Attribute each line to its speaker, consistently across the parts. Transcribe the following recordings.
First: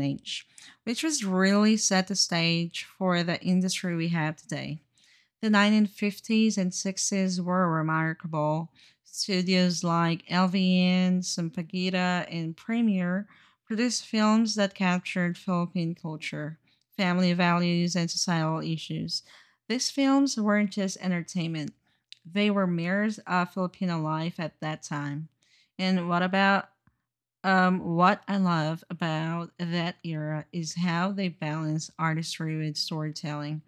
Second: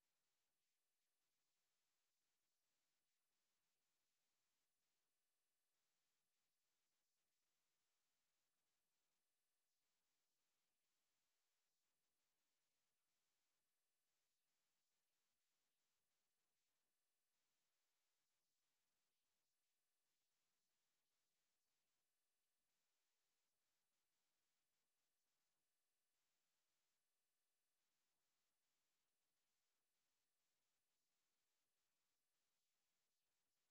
Speaker 1: age, which was really set the stage for the industry we have today. The 1950s and 60s were remarkable. Studios like LVN, Sampaguita, and Premiere produced films that captured Philippine culture, family values, and societal issues. These films weren't just entertainment, they were mirrors of Filipino life at that time. And what about What I love about that era is how they balance artistry with storytelling.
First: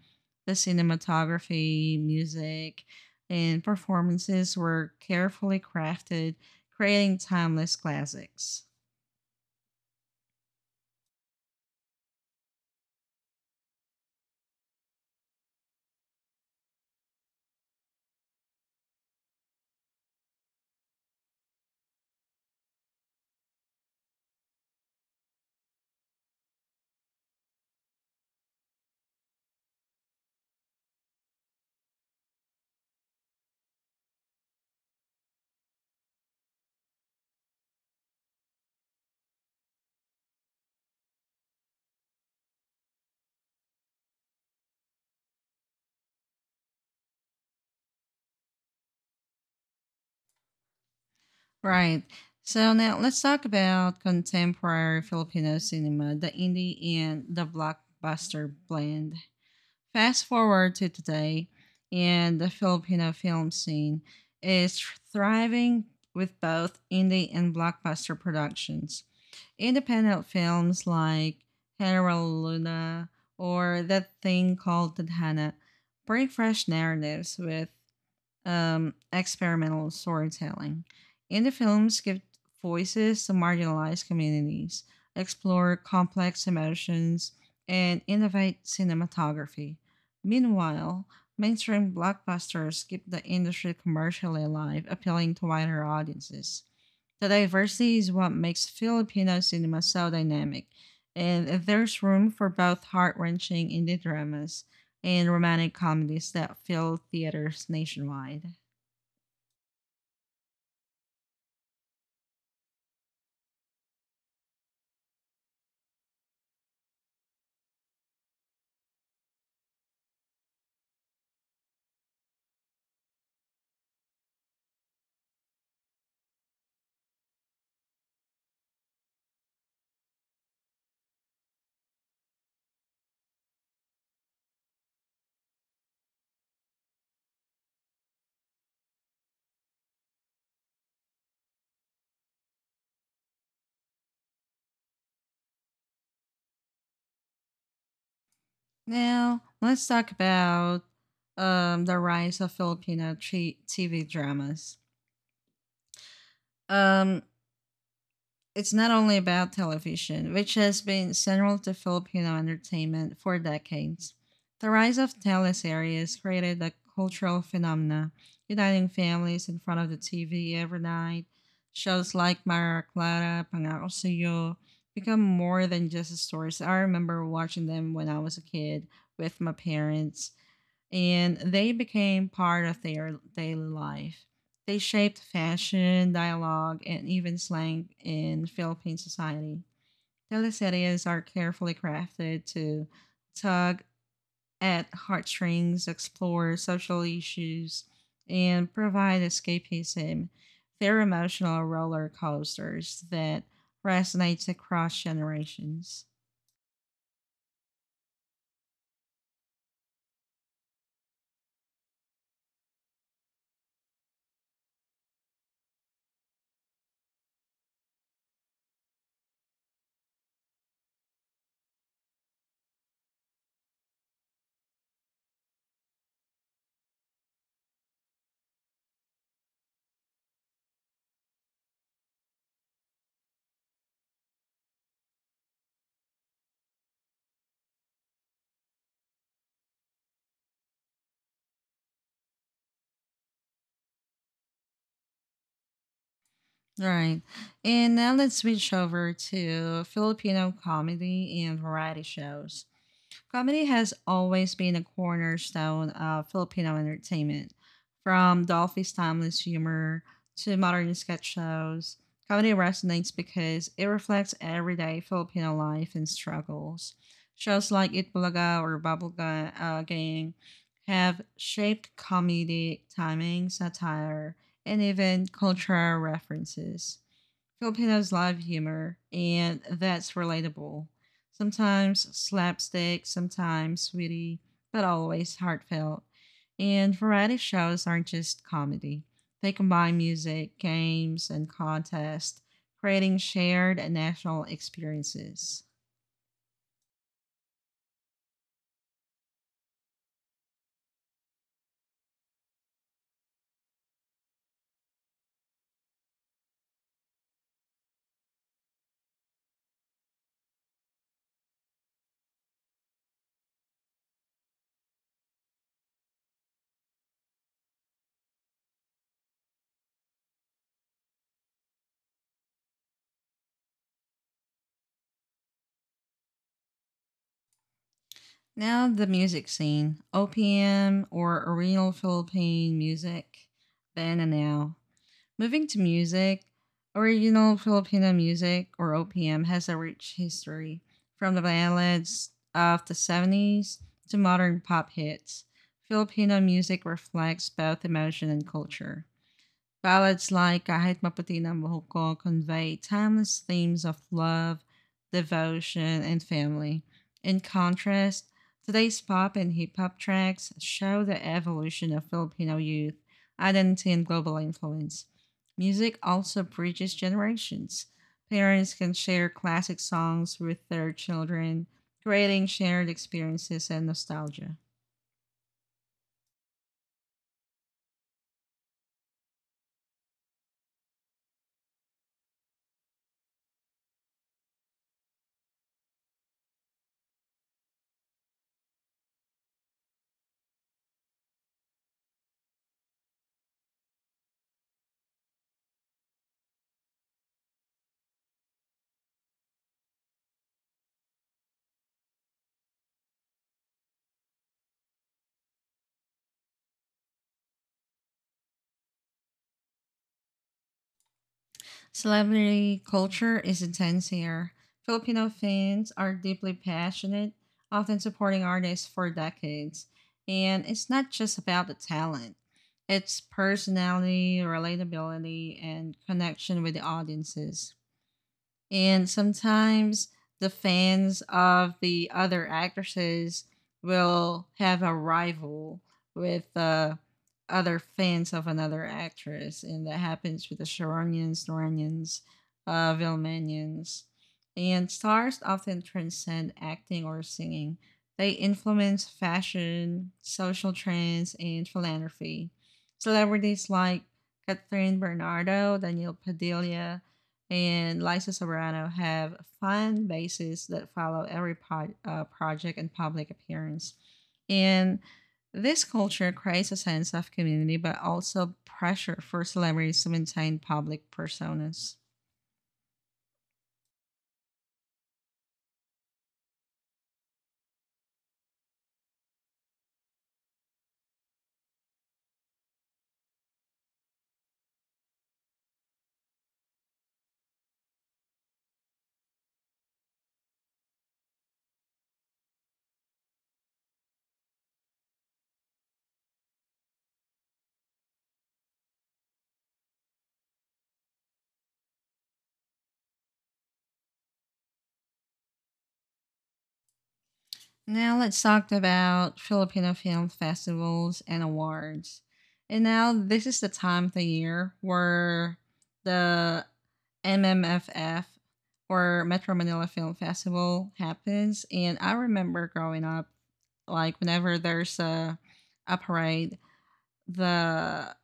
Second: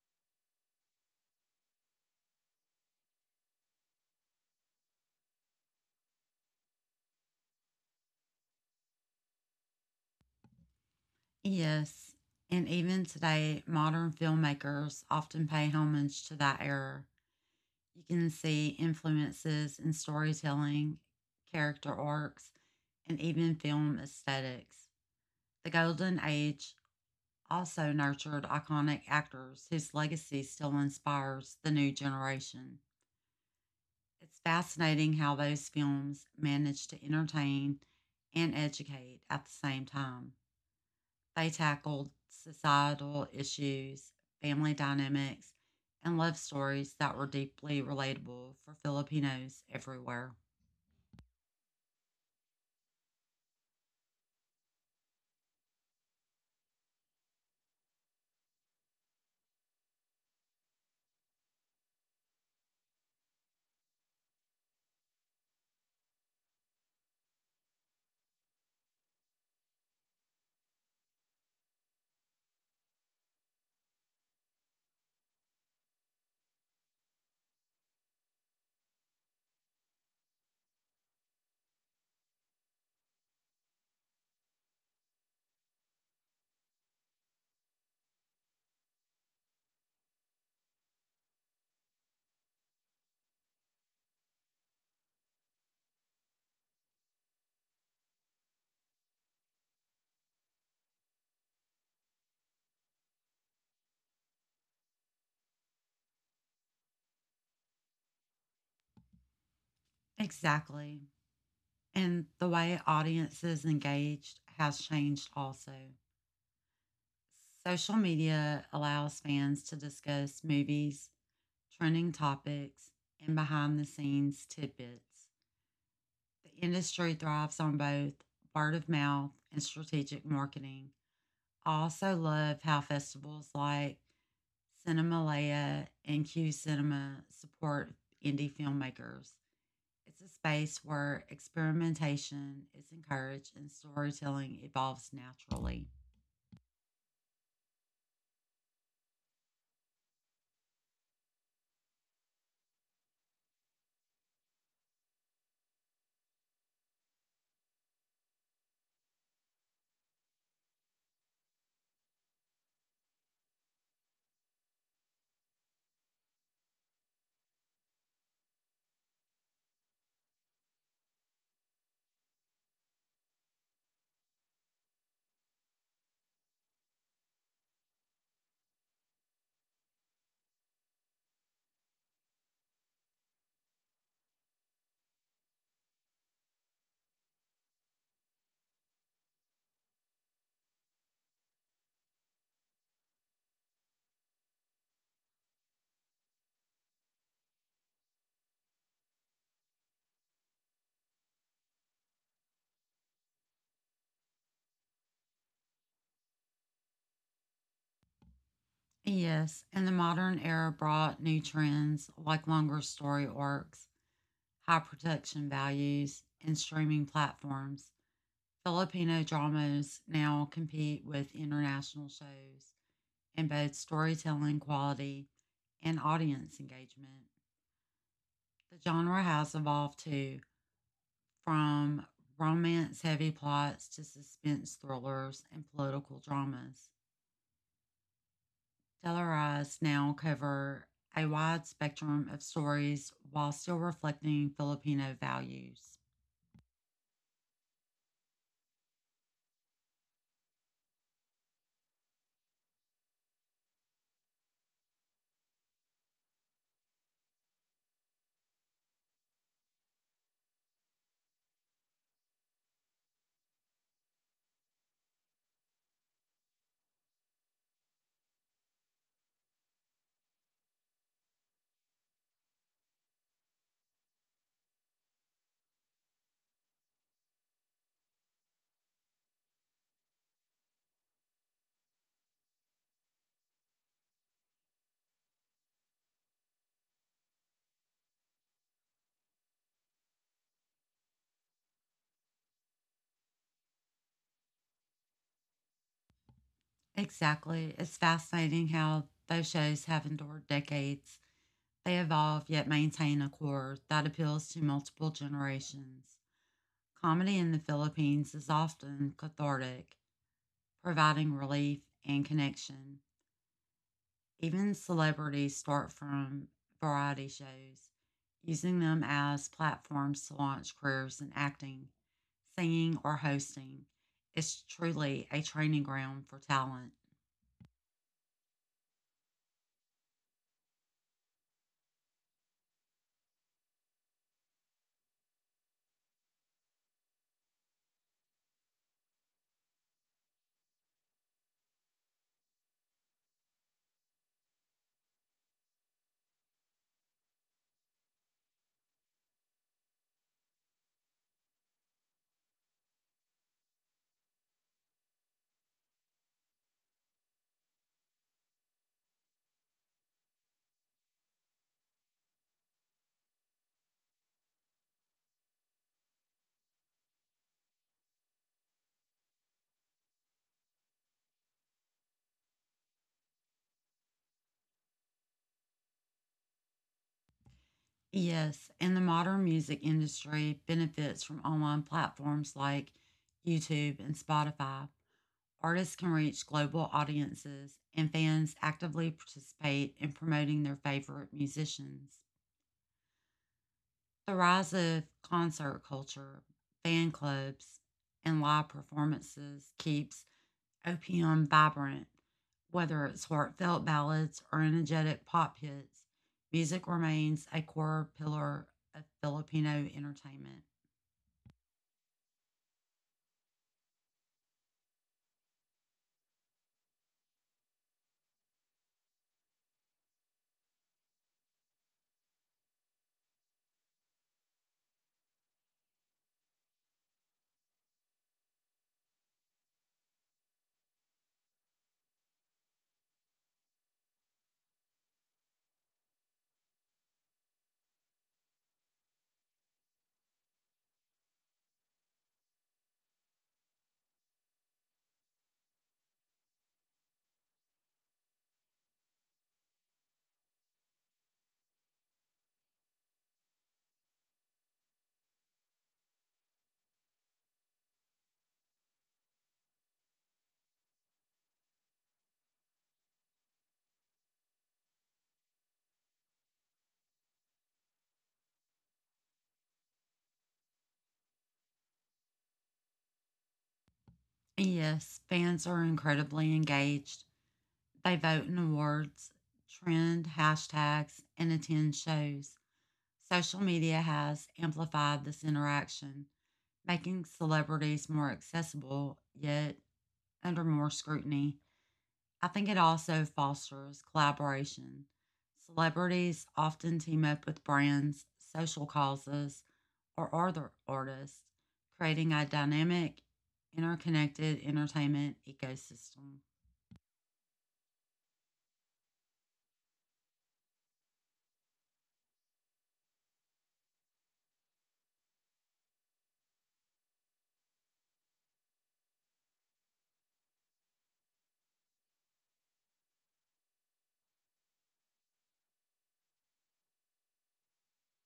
Speaker 1: The cinematography, music, and performances were carefully crafted, creating timeless classics.
Speaker 2: Yes, and even today, modern filmmakers often pay homage to that era. You can see influences in storytelling, character arcs, and even film aesthetics. The Golden Age also nurtured iconic actors whose legacy still inspires the new generation. It's fascinating how those films manage to entertain and educate at the same time. They tackled societal issues, family dynamics, and love stories that were deeply relatable for Filipinos everywhere.
Speaker 1: Right. So now let's talk about contemporary Filipino cinema, the indie and the blockbuster blend. Fast forward to today, and the Filipino film scene is thriving with both indie and blockbuster productions. Independent films like Hera Luna or That Thing Called Tadhana bring fresh narratives with experimental storytelling. Indie films give voices to marginalized communities, explore complex emotions, and innovate cinematography. Meanwhile, mainstream blockbusters keep the industry commercially alive, appealing to wider audiences. The diversity is what makes Filipino cinema so dynamic, and there's room for both heart wrenching indie dramas and romantic comedies that fill theaters nationwide.
Speaker 2: Exactly. And the way audiences engaged has changed also. Social media allows fans to discuss movies, trending topics, and behind the scenes tidbits. The industry thrives on both word of mouth and strategic marketing. I also love how festivals like Cinemalaya and Q Cinema support indie filmmakers. It's a space where experimentation is encouraged and storytelling evolves naturally.
Speaker 1: Now, let's talk about the rise of Filipino TV dramas. Um, it's not only about television, which has been central to Filipino entertainment for decades. The rise of teleseries created a cultural phenomena, uniting families in front of the TV every night. Shows like Mara Clara, Pangako Sa'yo, become more than just stories. I remember watching them when I was a kid with my parents, and they became part of their daily life. They shaped fashion, dialogue, and even slang in Philippine society. Teleseries are carefully crafted to tug at heartstrings, explore social issues, and provide escapism. They're emotional roller coasters that resonates across generations.
Speaker 2: Yes, and the modern era brought new trends like longer story arcs, high production values, and streaming platforms. Filipino dramas now compete with international shows in both storytelling quality and audience engagement. The genre has evolved too, from romance heavy plots to suspense thrillers and political dramas. Tellurize now cover a wide spectrum of stories while still reflecting Filipino values.
Speaker 1: Right. And now let's switch over to Filipino comedy and variety shows. Comedy has always been a cornerstone of Filipino entertainment. From Dolphy's timeless humor to modern sketch shows, comedy resonates because it reflects everyday Filipino life and struggles. Shows like It Bulaga or Bubblegum Gang have shaped comedic timing, satire, and even cultural references. Filipinos love humor, and that's relatable. Sometimes slapstick, sometimes sweetie, but always heartfelt. And variety shows aren't just comedy, they combine music, games, and contests, creating shared and national experiences.
Speaker 2: Exactly. It's fascinating how those shows have endured decades. They evolve yet maintain a core that appeals to multiple generations. Comedy in the Philippines is often cathartic, providing relief and connection. Even celebrities start from variety shows, using them as platforms to launch careers in acting, singing, or hosting. It's truly a training ground for talent.
Speaker 1: Now, the music scene, OPM, or Oriental Philippine music, then and now. Moving to music, original Filipino music or OPM has a rich history from the ballads of the 70s to modern pop hits. Filipino music reflects both emotion and culture. Ballads like Kahit Maputi na ang Buhok Ko convey timeless themes of love, devotion, and family. In contrast, today's pop and hip hop tracks show the evolution of Filipino youth, identity, and global influence. Music also bridges generations. Parents can share classic songs with their children, creating shared experiences and nostalgia.
Speaker 2: Yes, and the modern music industry benefits from online platforms like YouTube and Spotify. Artists can reach global audiences, and fans actively participate in promoting their favorite musicians. The rise of concert culture, fan clubs, and live performances keeps OPM vibrant. Whether it's heartfelt ballads or energetic pop hits, music remains a core pillar of Filipino entertainment.
Speaker 1: Celebrity culture is intense here. Filipino fans are deeply passionate, often supporting artists for decades. And it's not just about the talent, it's personality, relatability, and connection with the audiences. And sometimes the fans of the other actresses will have a rival with other fans of another actress. And that happens with the Sharonians, Noranians, Vilmanians. And stars often transcend acting or singing. They influence fashion, social trends, and philanthropy. Celebrities like Catherine Bernardo, Daniel Padilla, and Liza Sobrano have fun bases that follow every project and public appearance. And this culture creates a sense of community, but also pressure for celebrities to maintain public personas.
Speaker 2: And yes, fans are incredibly engaged. They vote in awards, trend hashtags, and attend shows. Social media has amplified this interaction, making celebrities more accessible, yet under more scrutiny. I think it also fosters collaboration. Celebrities often team up with brands, social causes, or other artists, creating a dynamic, interconnected entertainment ecosystem.
Speaker 1: Now let's talk about Filipino film festivals and awards. And now this is the time of the year where the MMFF or Metro Manila Film Festival happens. And I remember growing up, like whenever there's a parade, the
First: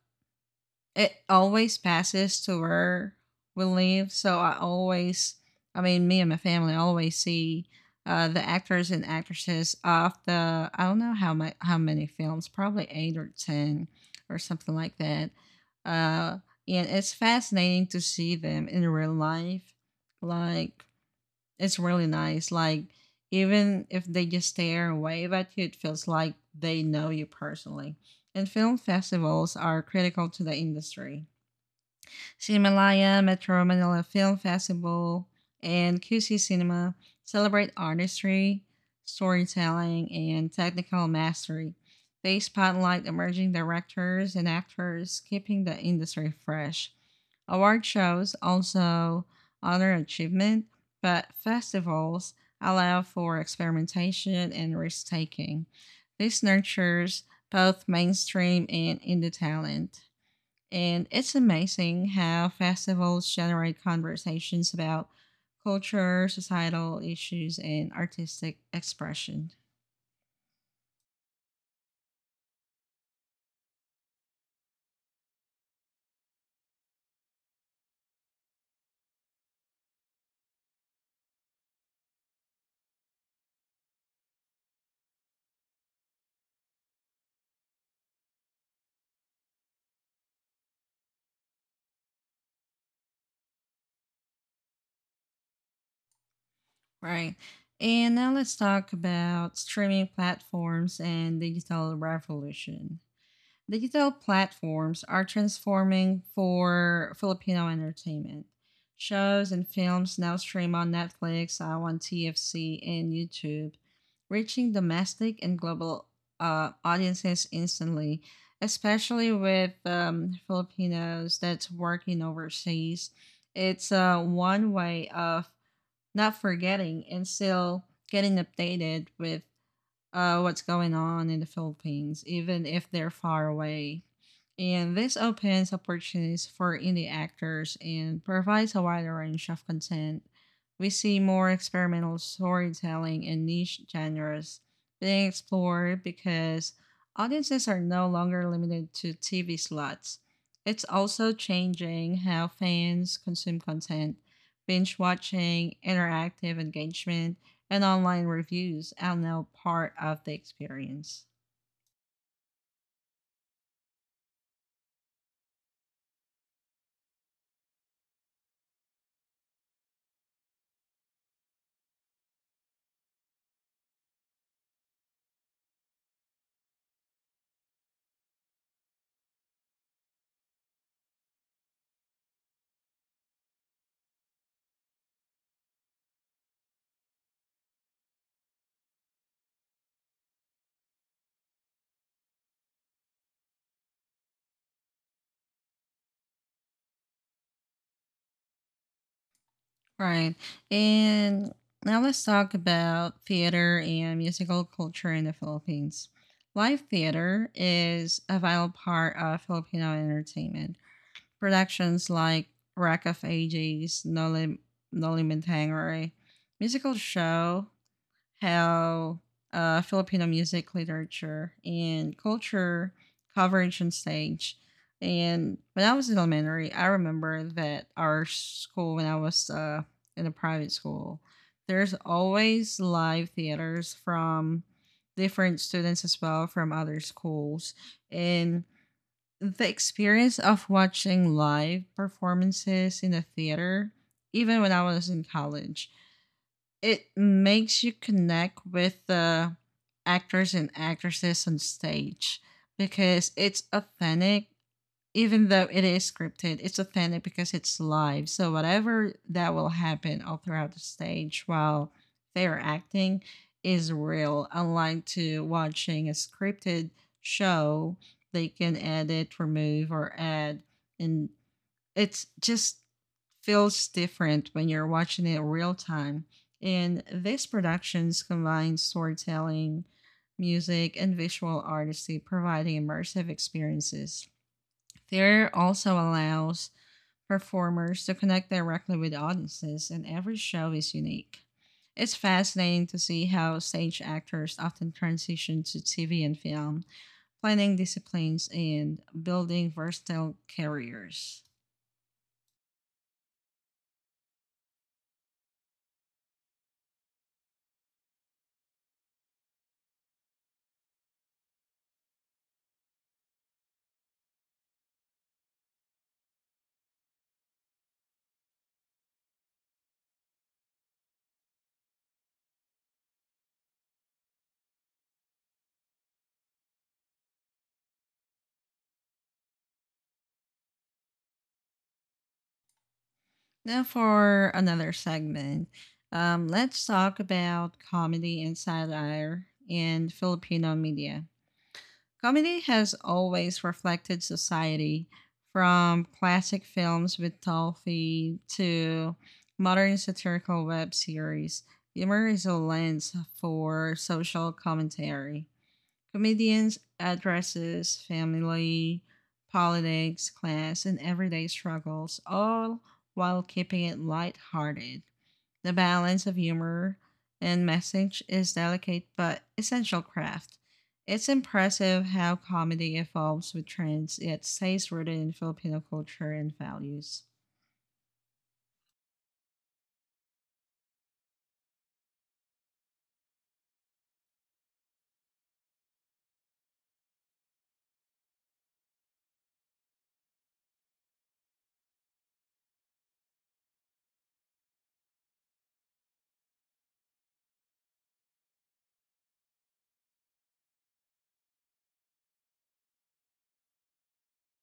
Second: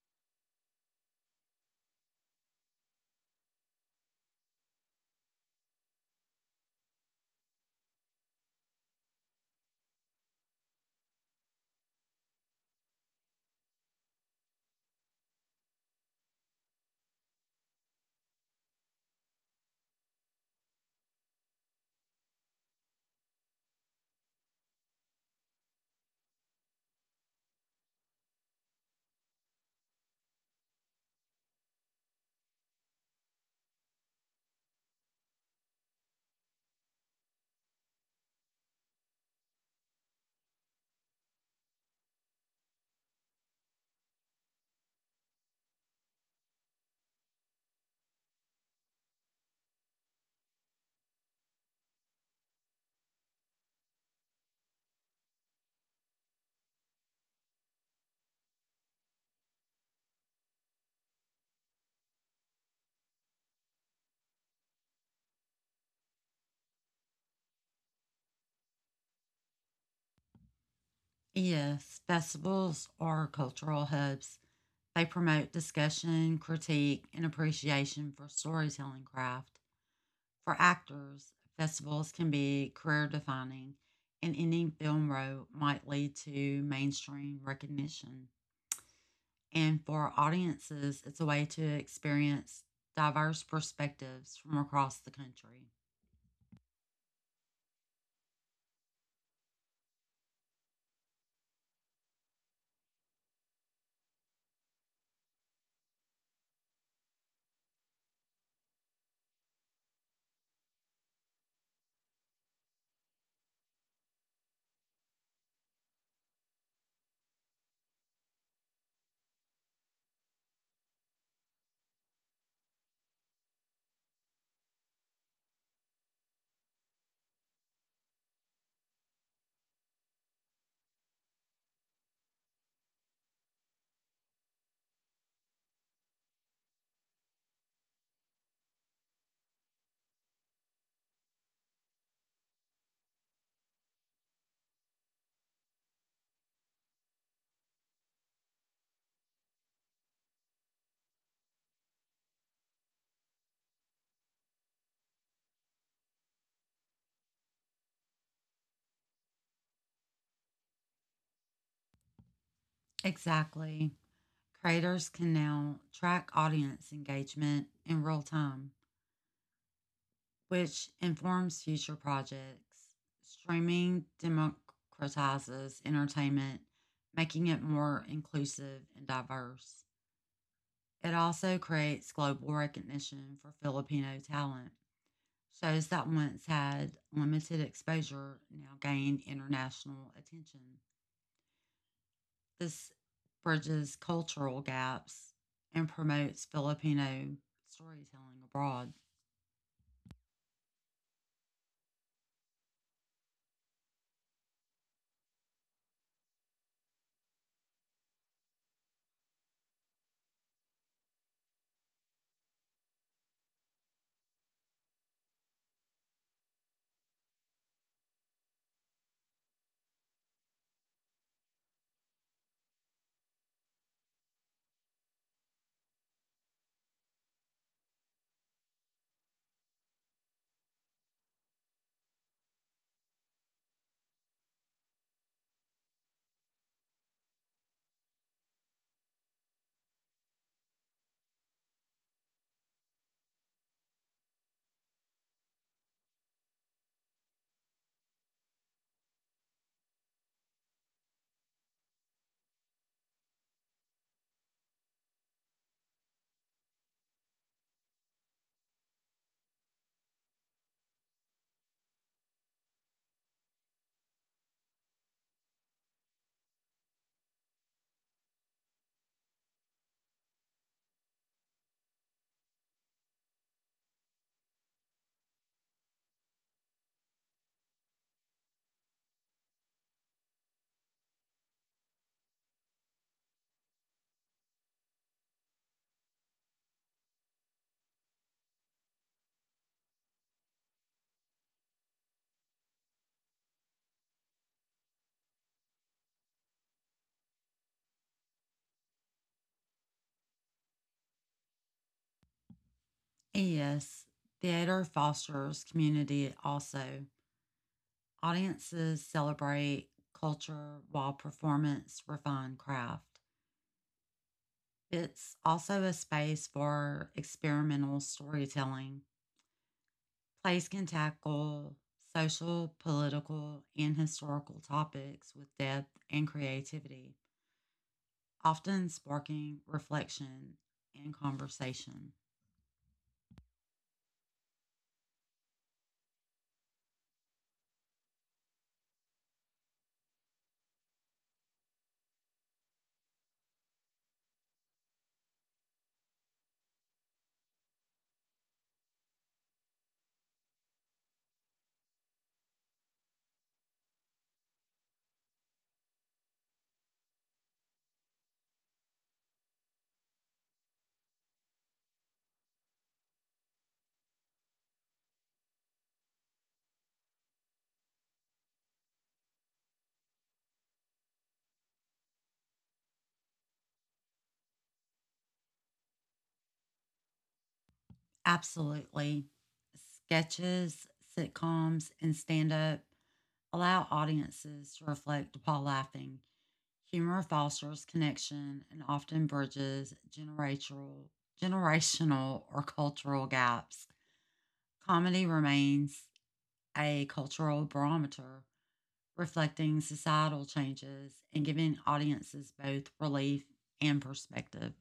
Speaker 1: it always passes to where we live. So I mean, me and my family always see the actors and actresses of the, I don't know how many films, probably eight or ten or something like that. Uh, and it's fascinating to see them in real life. Like it's really nice. Like even if they just stare and wave at you, it feels like they know you personally. And film festivals are critical to the industry. Cinemalaya, Metro Manila Film Festival, and QC Cinema celebrate artistry, storytelling, and technical mastery. They spotlight emerging directors and actors, keeping the industry fresh. Award shows also honor achievement, but festivals allow for experimentation and risk taking. This nurtures both mainstream and indie talent. And it's amazing how festivals generate conversations about culture, societal issues, and artistic expression.
Speaker 2: Yes, festivals are cultural hubs. They promote discussion, critique, and appreciation for storytelling craft. For actors, festivals can be career defining, and ending film row might lead to mainstream recognition. And for audiences, it's a way to experience diverse perspectives from across the country.
Speaker 1: Right. And now let's talk about streaming platforms and digital revolution. Digital platforms are transforming for Filipino entertainment. Shows and films now stream on Netflix, on TFC, and YouTube, reaching domestic and global audiences instantly, especially with Filipinos that's working overseas. It's one way of not forgetting and still getting updated with what's going on in the Philippines, even if they're far away. And this opens opportunities for indie actors and provides a wider range of content. We see more experimental storytelling and niche genres being explored because audiences are no longer limited to TV slots. It's also changing how fans consume content, binge watching, interactive engagement, and online reviews are now part of the experience.
Speaker 2: Exactly. Creators can now track audience engagement in real time, which informs future projects. Streaming democratizes entertainment, making it more inclusive and diverse. It also creates global recognition for Filipino talent. Shows that once had limited exposure now gain international attention. This bridges cultural gaps and promotes Filipino storytelling abroad.
Speaker 1: Right. And now let's talk about theater and musical culture in the Philippines. Live theater is a vital part of Filipino entertainment. Productions like Rack of Ages, Noli Mentangere, musical show, how Filipino music, literature, and culture coverage on stage. And when I was in elementary, I remember that our school, when I was in a private school, there's always live theaters from different students as well from other schools. And the experience of watching live performances in a theater, even when I was in college, it makes you connect with the actors and actresses on stage, because it's authentic. Even though it is scripted, it's authentic because it's live, so whatever that will happen all throughout the stage while they're acting is real, unlike to watching a scripted show. They can edit, remove, or add, and it's just feels different when you're watching it real time. And these productions combine storytelling, music, and visual artistry, providing immersive experiences. Theater also allows performers to connect directly with audiences, and every show is unique. It's fascinating to see how stage actors often transition to TV and film, blending disciplines and building versatile careers.
Speaker 2: And yes, theater fosters community also. Audiences celebrate culture while performance refine craft. It's also a space for experimental storytelling. Plays can tackle social, political, and historical topics with depth and creativity, often sparking reflection and conversation.
Speaker 1: Now for another segment. Let's talk about comedy and satire in Filipino media. Comedy has always reflected society, from classic films with Toffee to modern satirical web series. Humor is a lens for social commentary. Comedians addresses family, politics, class, and everyday struggles, all while keeping it lighthearted. The balance of humor and message is delicate but essential craft. It's impressive how comedy evolves with trends, yet stays rooted in Filipino culture and values.
Speaker 2: Absolutely. Sketches, sitcoms, and stand up allow audiences to reflect while laughing. Humor fosters connection and often bridges generational, generational or cultural gaps. Comedy remains a cultural barometer reflecting societal changes and giving audiences both relief and perspective.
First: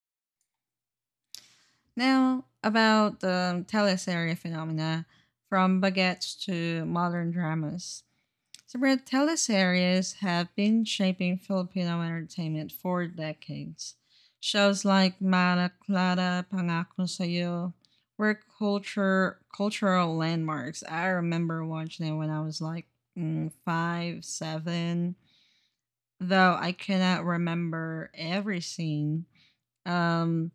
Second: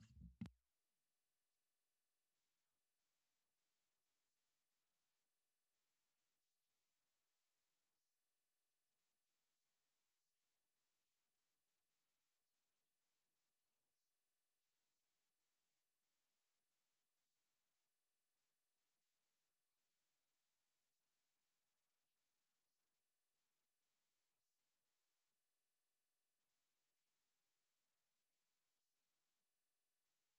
Speaker 1: Now, about the Teleserye phenomena, from baguettes to modern dramas. So, Brett, teleseries have been shaping Filipino entertainment for decades. Shows like Mara Clara, Pangako Sayo were cultural landmarks. I remember watching it when I was like five, seven, though I cannot remember every scene. Um,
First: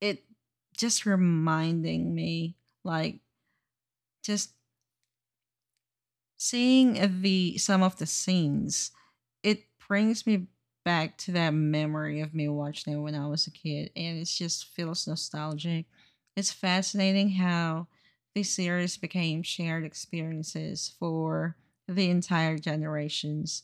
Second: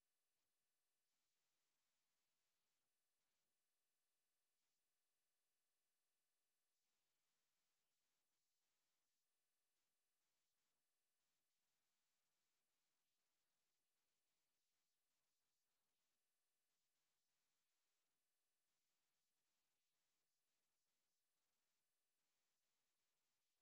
Speaker 1: it just reminding me, like, just seeing the some of the scenes, it brings me back to that memory of me watching it when I was a kid, and it just feels nostalgic. It's fascinating how the series became shared experiences for the entire generations.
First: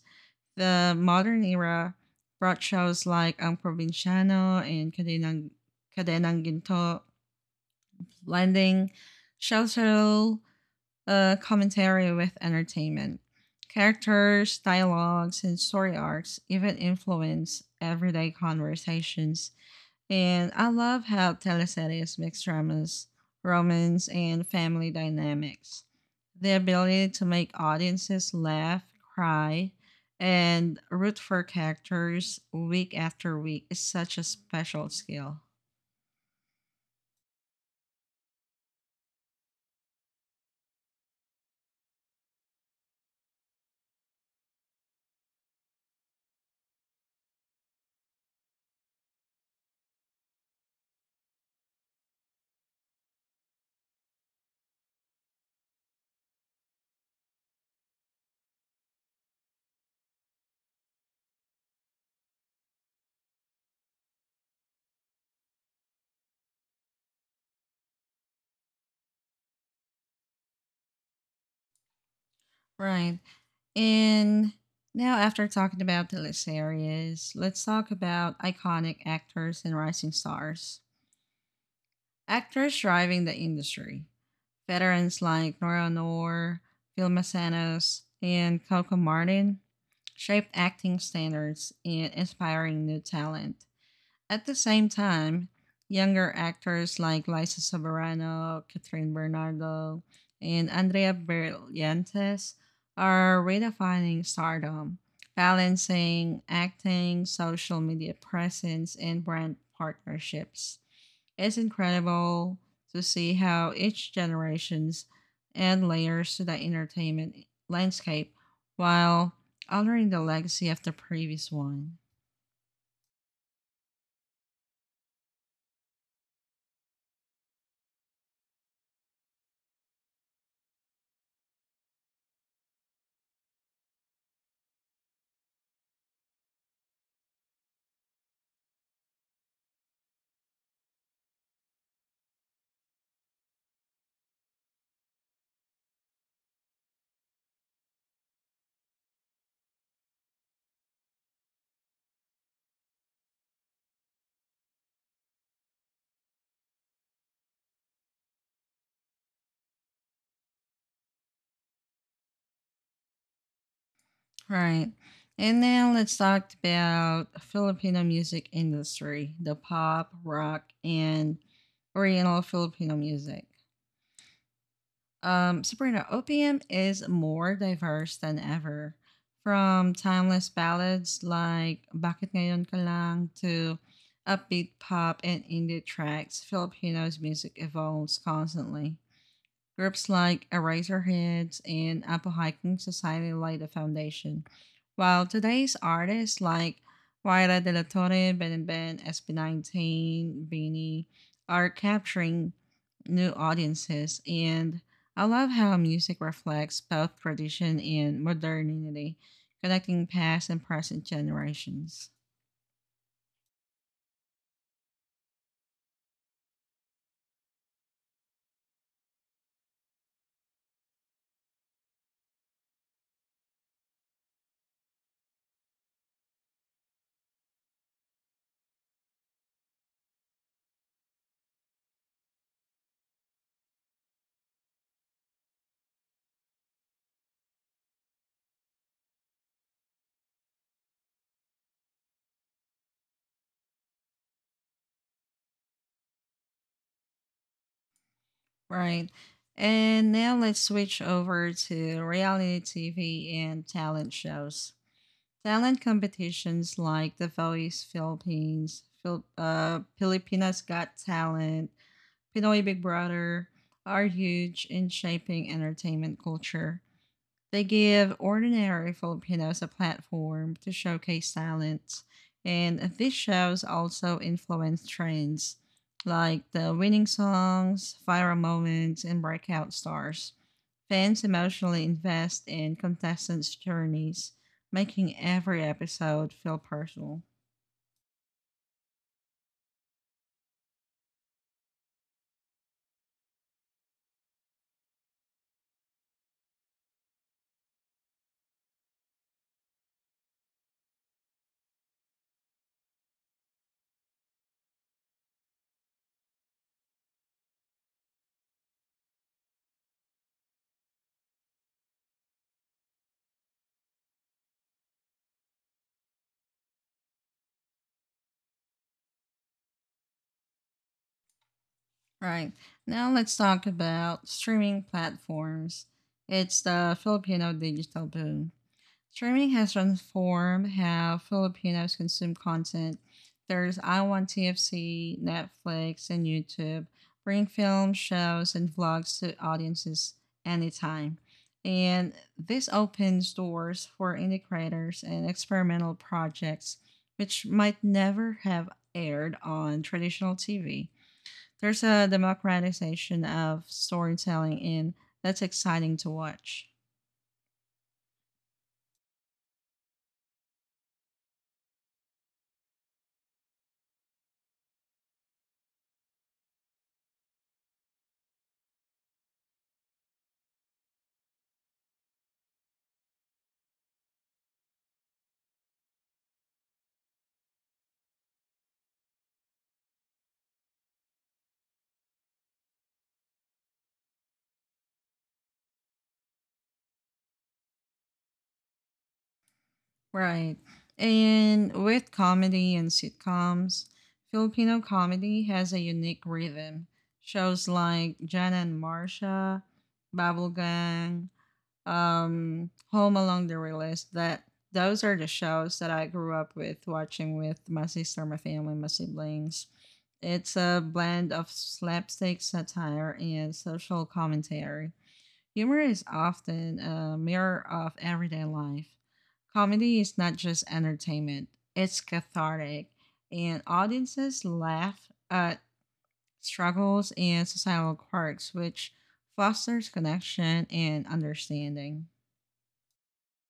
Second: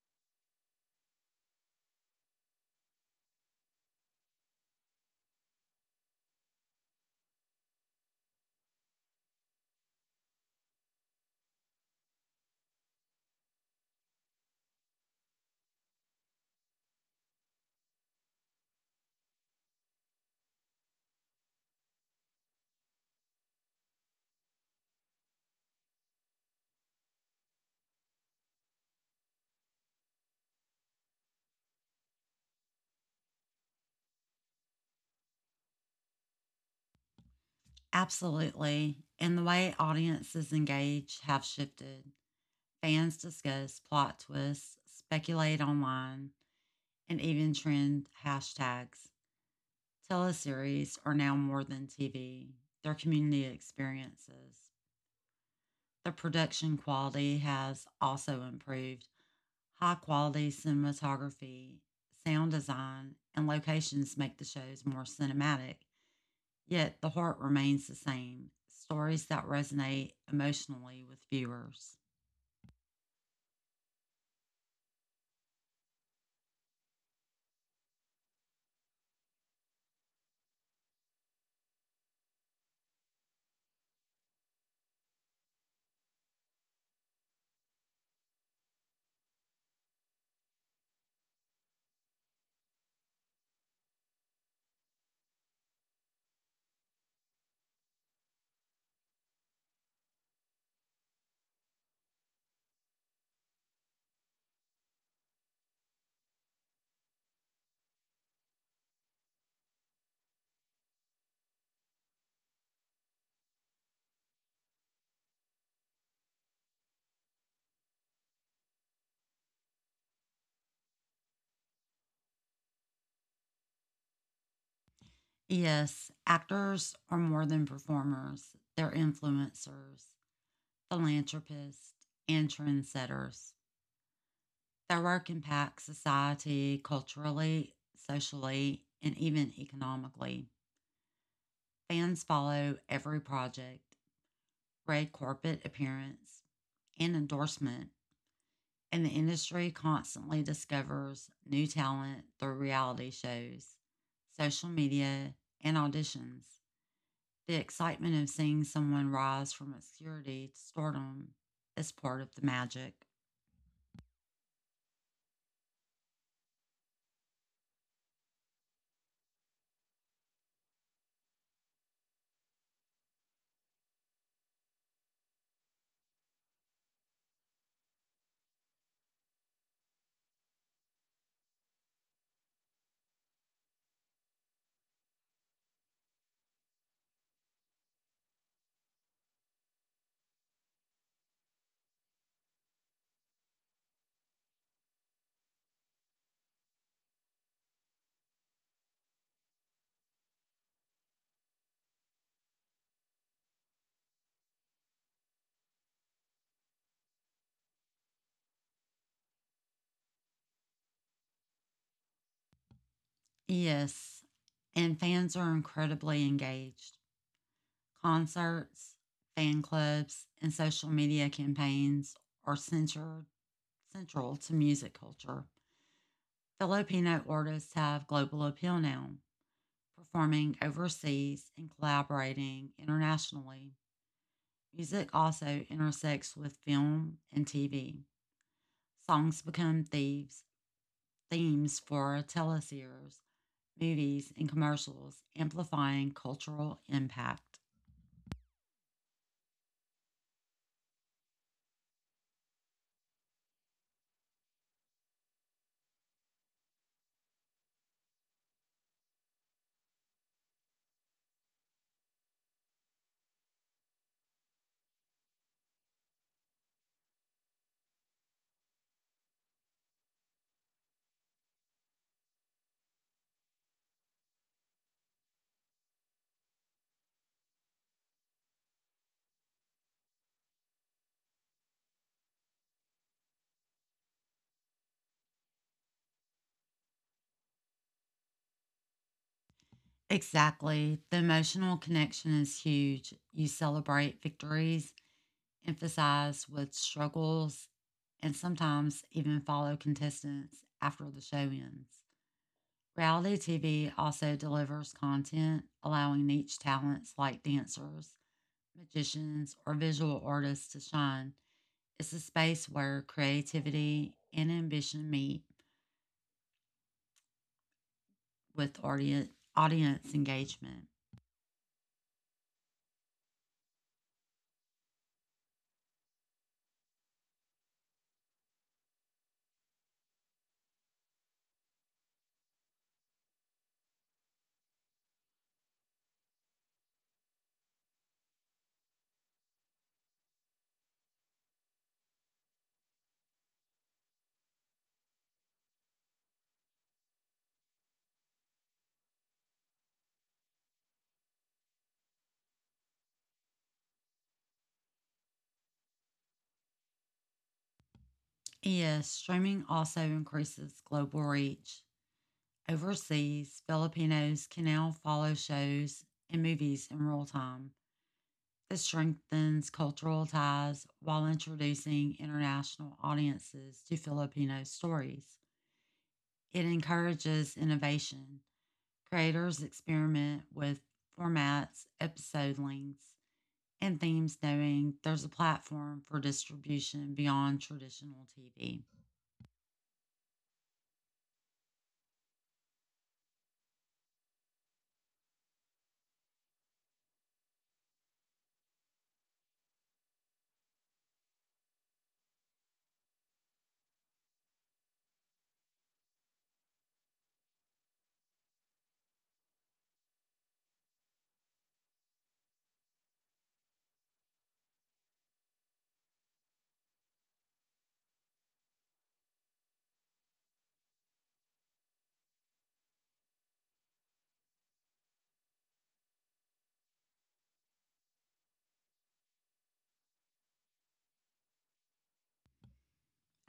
Speaker 1: The modern era brought shows like Ang Provinciano and Cadenang Ginto, blending cultural commentary with entertainment. Characters, dialogues, and story arcs even influence everyday conversations. And I love how teleseries mix dramas, romance, and family dynamics. The ability to make audiences laugh, cry, and root for characters week after week is such a special skill.
Speaker 2: Absolutely. And the way audiences engage have shifted. Fans discuss plot twists, speculate online, and even trend hashtags. Teleseries are now more than TV, they're community experiences. The production quality has also improved. High quality cinematography, sound design, and locations make the shows more cinematic, yet the heart remains the same stories that resonate emotionally with viewers.
Speaker 1: Right. And now, after talking about the list areas, let's talk about iconic actors and rising stars. Actors driving the industry. Veterans like Nora Noor, Phil Massanos, and Coco Martin shaped acting standards and inspiring new talent. At the same time, younger actors like Liza Soberano, Catherine Bernardo, and Andrea Brillantes are redefining stardom, balancing acting, social media presence, and brand partnerships. It's incredible to see how each generations add layers to the entertainment landscape while altering the legacy of the previous one.
Speaker 2: Yes, actors are more than performers, they're influencers, philanthropists, and trendsetters. Their work impacts society culturally, socially, and even economically. Fans follow every project, red carpet appearance, and endorsement, and the industry constantly discovers new talent through reality shows, social media, and auditions. The excitement of seeing someone rise from obscurity to stardom is part of the magic.
Speaker 1: Right. And now let's talk about Filipino music industry, the pop, rock, and oriental Filipino music. Sabrina, OPM is more diverse than ever. From timeless ballads like Bakit Ngayon Ka Lang to upbeat pop and indie tracks, Filipinos music evolves constantly. Groups like Eraserheads and Apple Hiking Society laid the foundation, while today's artists like Waira De La Torre, Ben and Ben, SB19, Beanie are capturing new audiences. And I love how music reflects both tradition and modernity, connecting past and present generations.
Speaker 2: Yes, and fans are incredibly engaged. Concerts, fan clubs, and social media campaigns are centered, central to music culture. Filipino artists have global appeal now, performing overseas and collaborating internationally. Music also intersects with film and TV. Songs become thieves, themes for teleseries, movies, and commercials, amplifying cultural impact.
Speaker 1: Right. And now let's switch over to reality TV and talent shows. Talent competitions like The Voice Philippines, Filipinas Got Talent, Pinoy Big Brother are huge in shaping entertainment culture. They give ordinary Filipinos a platform to showcase talent, and these shows also influence trends like the winning songs, viral moments, and breakout stars. Fans emotionally invest in contestants' journeys, making every episode feel personal.
Speaker 2: Exactly. The emotional connection is huge. You celebrate victories, emphasize with struggles, and sometimes even follow contestants after the show ends. Reality TV also delivers content allowing niche talents like dancers, magicians, or visual artists to shine. It's a space where creativity and ambition meet with audience engagement.
Speaker 1: Right. Now let's talk about streaming platforms. It's the Filipino digital boom. Streaming has transformed how Filipinos consume content. There's I Want TFC, Netflix, and YouTube, bringing films, shows, and vlogs to audiences anytime. And this opens doors for indie creators and experimental projects, which might never have aired on traditional TV. There's a democratization of storytelling, and that's exciting to watch.
Speaker 2: Yes, streaming also increases global reach. Overseas, Filipinos can now follow shows and movies in real time. It strengthens cultural ties while introducing international audiences to Filipino stories. It encourages innovation. Creators experiment with formats, episode lengths, and themes, knowing there's a platform for distribution beyond traditional TV.
Speaker 1: Right. And with comedy and sitcoms, Filipino comedy has a unique rhythm. Shows like Jana and Marsha, Babel Gang, Home Along the Realist, that those are the shows that I grew up with watching with my sister, my family, my siblings. It's a blend of slapstick satire and social commentary. Humor is often a mirror of everyday life. Comedy is not just entertainment, it's cathartic, and audiences laugh at struggles and societal quirks, which fosters connection and understanding.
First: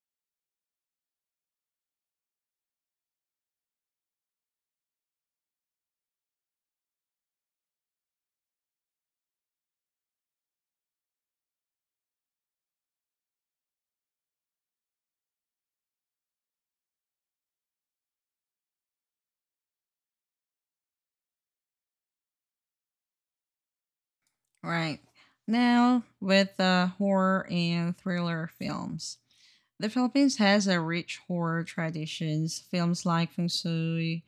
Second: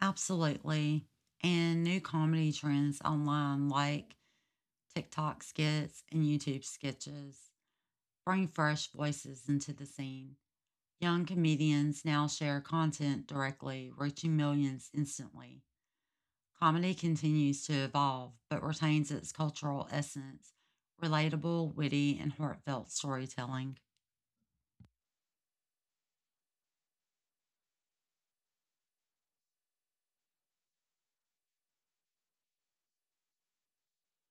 Speaker 2: Absolutely. And new comedy trends online like TikTok skits and YouTube sketches bring fresh voices into the scene. Young comedians now share content directly, reaching millions instantly. Comedy continues to evolve, but retains its cultural essence relatable, witty, and heartfelt storytelling.
Speaker 1: Right. Now, with the horror and thriller films. The Philippines has a rich horror traditions. Films like Feng Shui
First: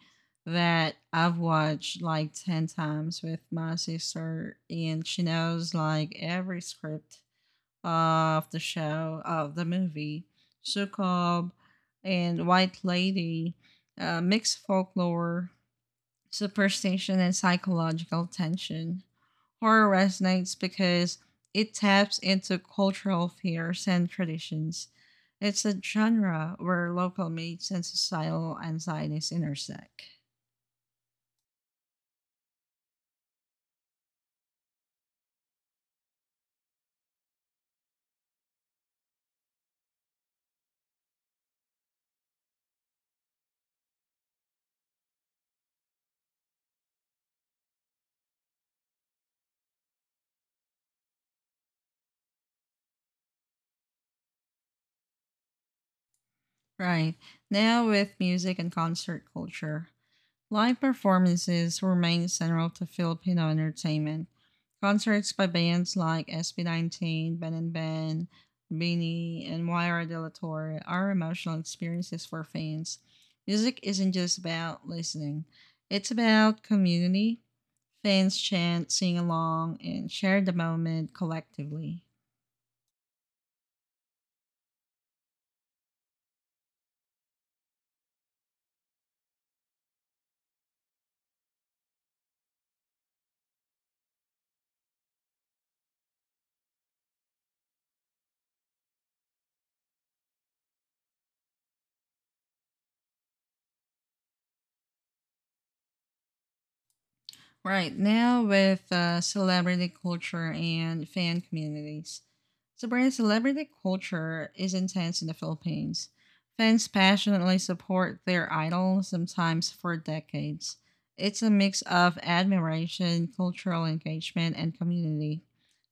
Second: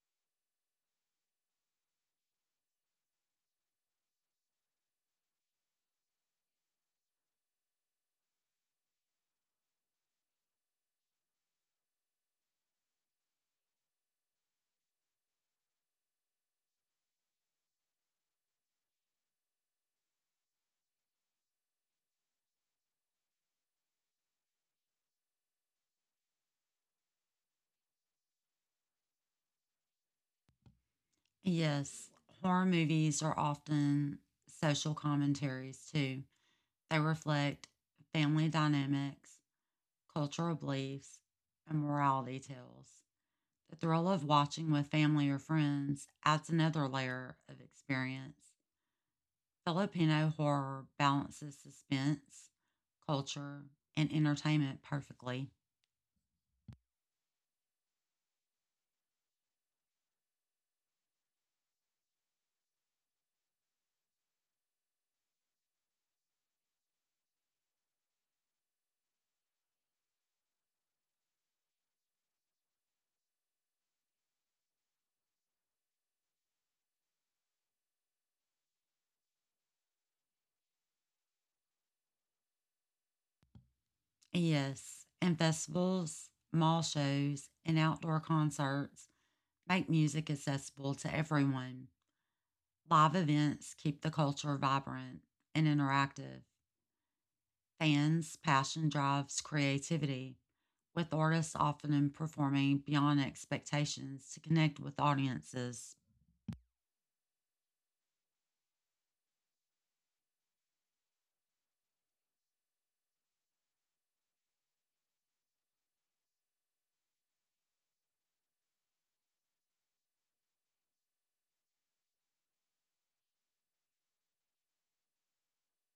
Speaker 1: that I've watched like 10 times with my sister, and she knows like every script of the show of the movie. Sukob and White Lady mix folklore, superstition and psychological tension, horror resonates because it taps into cultural fears and traditions. It's a genre where local myths and societal anxieties intersect.
Speaker 2: Yes, horror movies are often social commentaries too. They reflect family dynamics, cultural beliefs, and morality tales. The thrill of watching with family or friends adds another layer of experience. Filipino horror balances suspense, culture, and entertainment perfectly.
Speaker 1: Right. Now, with music and concert culture, live performances remain central to Filipino entertainment. Concerts by bands like SB19, Ben and Ben, Beanie, and Moira de la Torre are emotional experiences for fans. Music isn't just about listening, it's about community. Fans chant, sing along, and share the moment collectively.
Speaker 2: Yes, and festivals, mall shows, and outdoor concerts make music accessible to everyone. Live events keep the culture vibrant and interactive. Fans' passion drives creativity, with artists often performing beyond expectations to connect with audiences.
Speaker 1: Right, now, with celebrity culture and fan communities. Sabrina, celebrity culture is intense in the Philippines. Fans passionately support their idols, sometimes for decades. It's a mix of admiration, cultural engagement, and community.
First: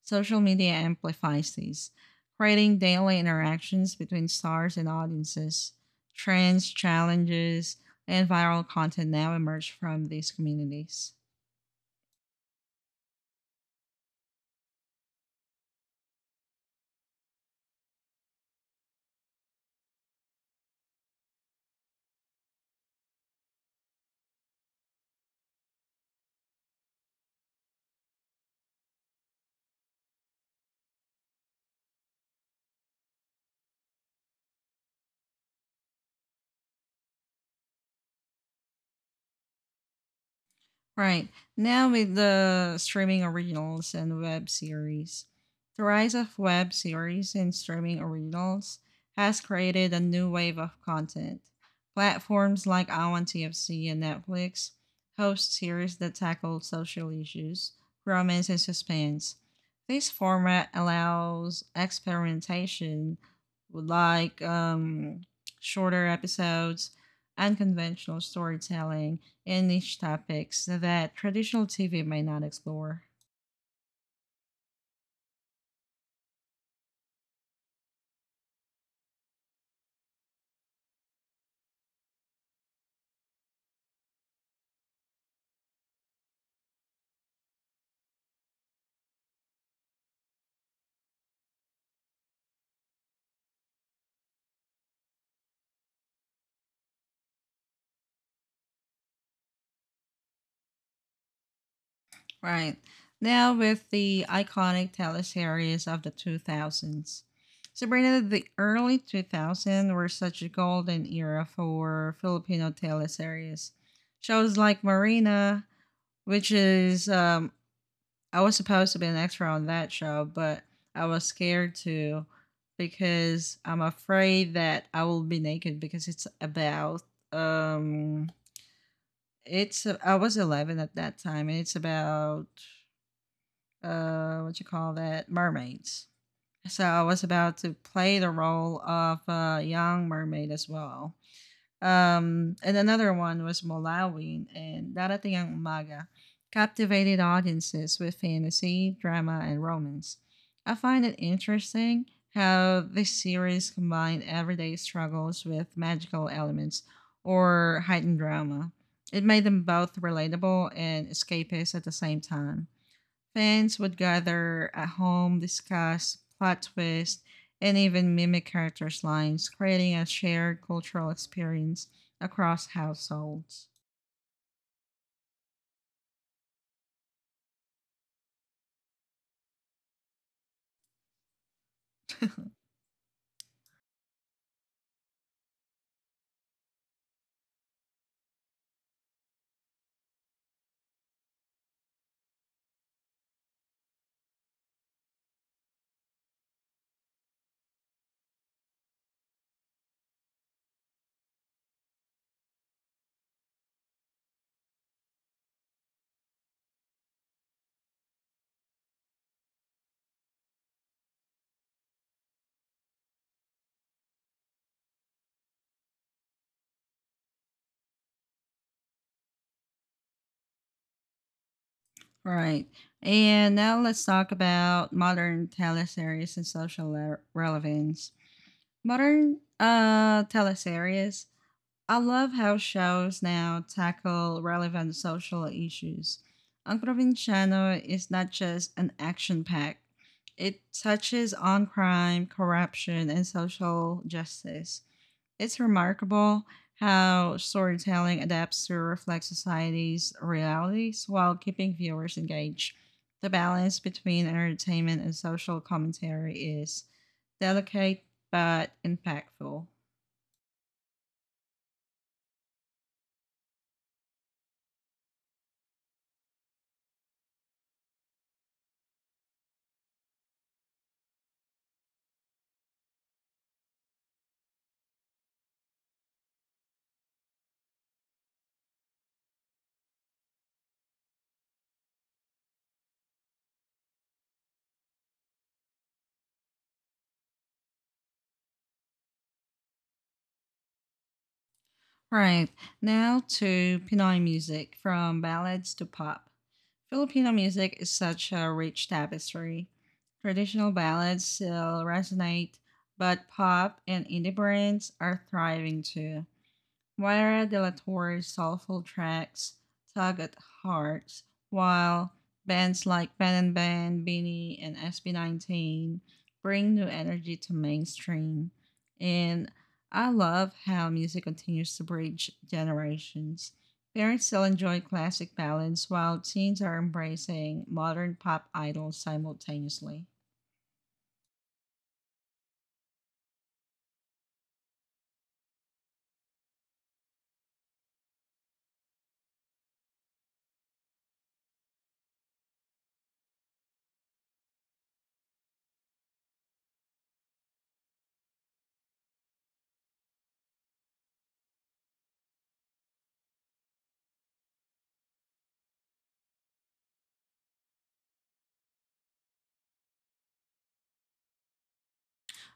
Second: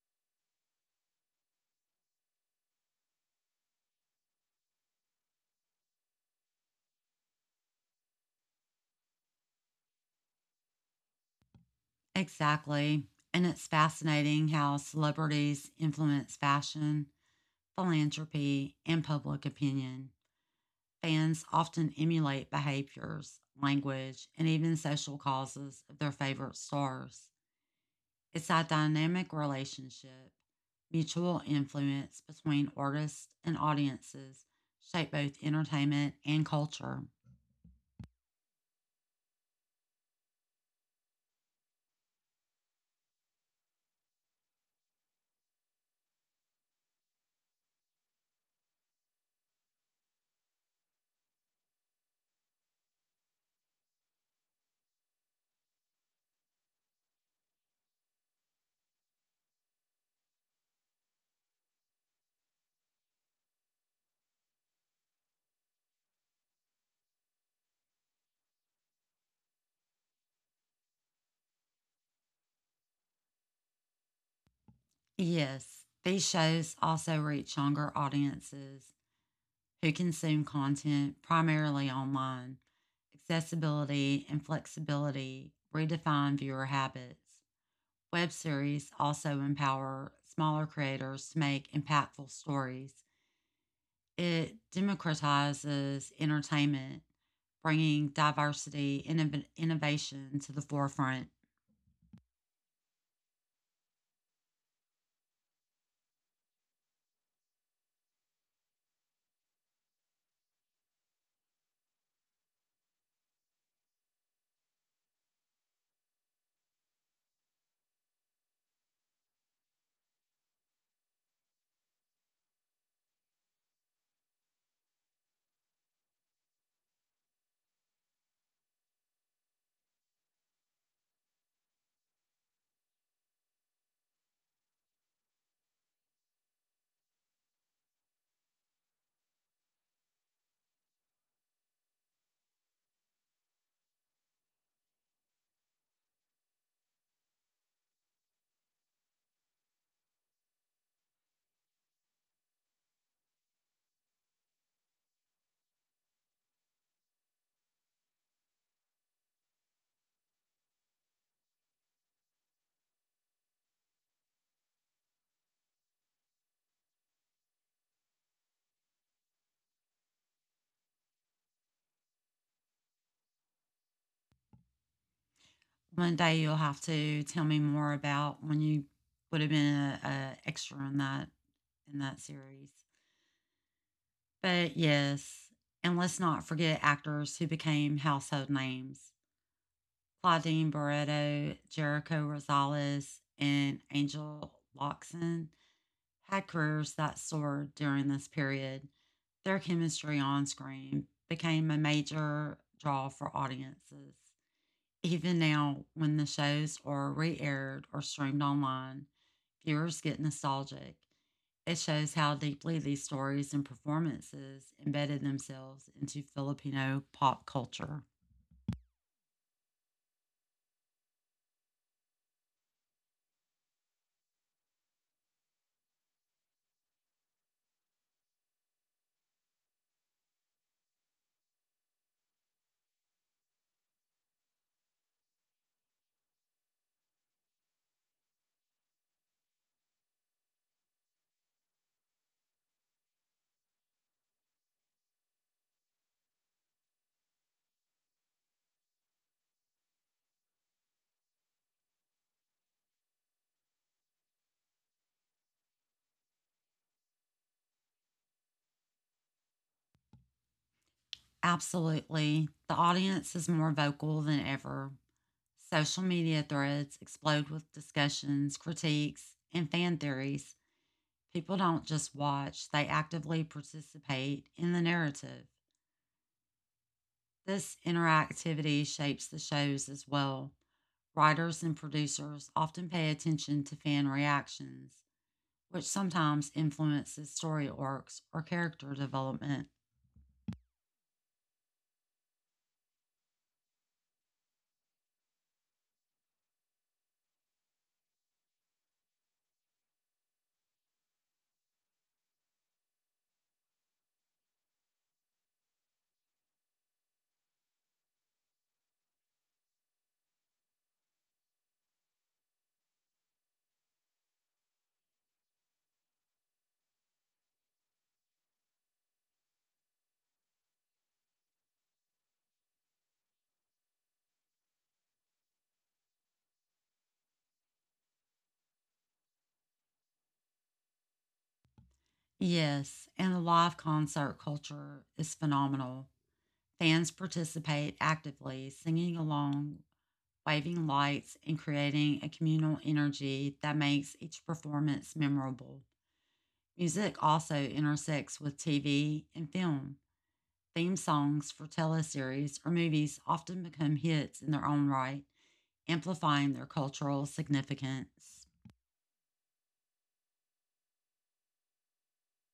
Speaker 1: Social media amplifies these, creating daily interactions between stars and audiences. Trends, challenges, and viral content now emerge from these communities.
Speaker 2: Exactly. And it's fascinating how celebrities influence fashion, philanthropy, and public opinion. Fans often emulate behaviors, language, and even social causes of their favorite stars. It's a dynamic relationship. Mutual influence between artists and audiences shape both entertainment and culture.
Speaker 1: Right. Now with the streaming originals and web series. The rise of web series and streaming originals has created a new wave of content. Platforms like Iwan TFC and Netflix host series that tackle social issues, romance, and suspense. This format allows experimentation with shorter episodes, unconventional storytelling, and niche topics that traditional TV may not explore.
Speaker 2: Yes, these shows also reach younger audiences who consume content primarily online. Accessibility and flexibility redefine viewer habits. Web series also empower smaller creators to make impactful stories. It democratizes entertainment, bringing diversity and innovation to the forefront.
Speaker 1: Right. Now, with the iconic teleseries of the 2000s. Sabrina, the early 2000s were such a golden era for Filipino teleseries. Shows like Marina, which is, um, I was supposed to be an extra on that show, but I was scared to because I'm afraid that I will be naked because it's about um It's I was 11 at that time, and it's about what you call that, mermaids. So I was about to play the role of a young mermaid as well. And another one was Molawin and Darating ang Umaga, captivated audiences with fantasy, drama, and romance. I find it interesting how this series combined everyday struggles with magical elements or heightened drama. It made them both relatable and escapist at the same time. Fans would gather at home, discuss plot twists, and even mimic characters' lines, creating a shared cultural experience across households.
Speaker 2: One day you'll have to tell me more about when you would have been an extra in that series. But yes, and let's not forget actors who became household names Claudine Barreto, Jericho Rosales, and Angel Loxon had careers that soared during this period. Their chemistry on screen became a major draw for audiences. Even now, when the shows are re aired or streamed online, viewers get nostalgic. It shows how deeply these stories and performances embedded themselves into Filipino pop culture.
Speaker 1: Right. And now let's talk about modern teleseries and social relevance. Modern teleseries, I love how shows now tackle relevant social issues. Ang Provinciano is not just an action pack, it touches on crime, corruption, and social justice. It's remarkable how storytelling adapts to reflect society's realities while keeping viewers engaged. The balance between entertainment and social commentary is delicate but impactful.
Speaker 2: Absolutely. The audience is more vocal than ever. Social media threads explode with discussions, critiques, and fan theories. People don't just watch, they actively participate in the narrative. This interactivity shapes the shows as well. Writers and producers often pay attention to fan reactions which sometimes influences story arcs or character development.
Speaker 1: Right. Now to Pinoy music, from ballads to pop. Filipino music is such a rich tapestry. Traditional ballads still resonate, but pop and indie brands are thriving too. Moira de la Torre's soulful tracks tug at hearts, while bands like Ben and Ben, Beanie, and SB19 bring new energy to mainstream. And I love how music continues to bridge generations. Parents still enjoy classic ballads while teens are embracing modern pop idols simultaneously.
Speaker 2: Yes, and the live concert culture is phenomenal. Fans participate actively, singing along, waving lights, and creating a communal energy that makes each performance memorable. Music also intersects with TV and film. Theme songs for teleseries or movies often become hits in their own right, amplifying their cultural significance.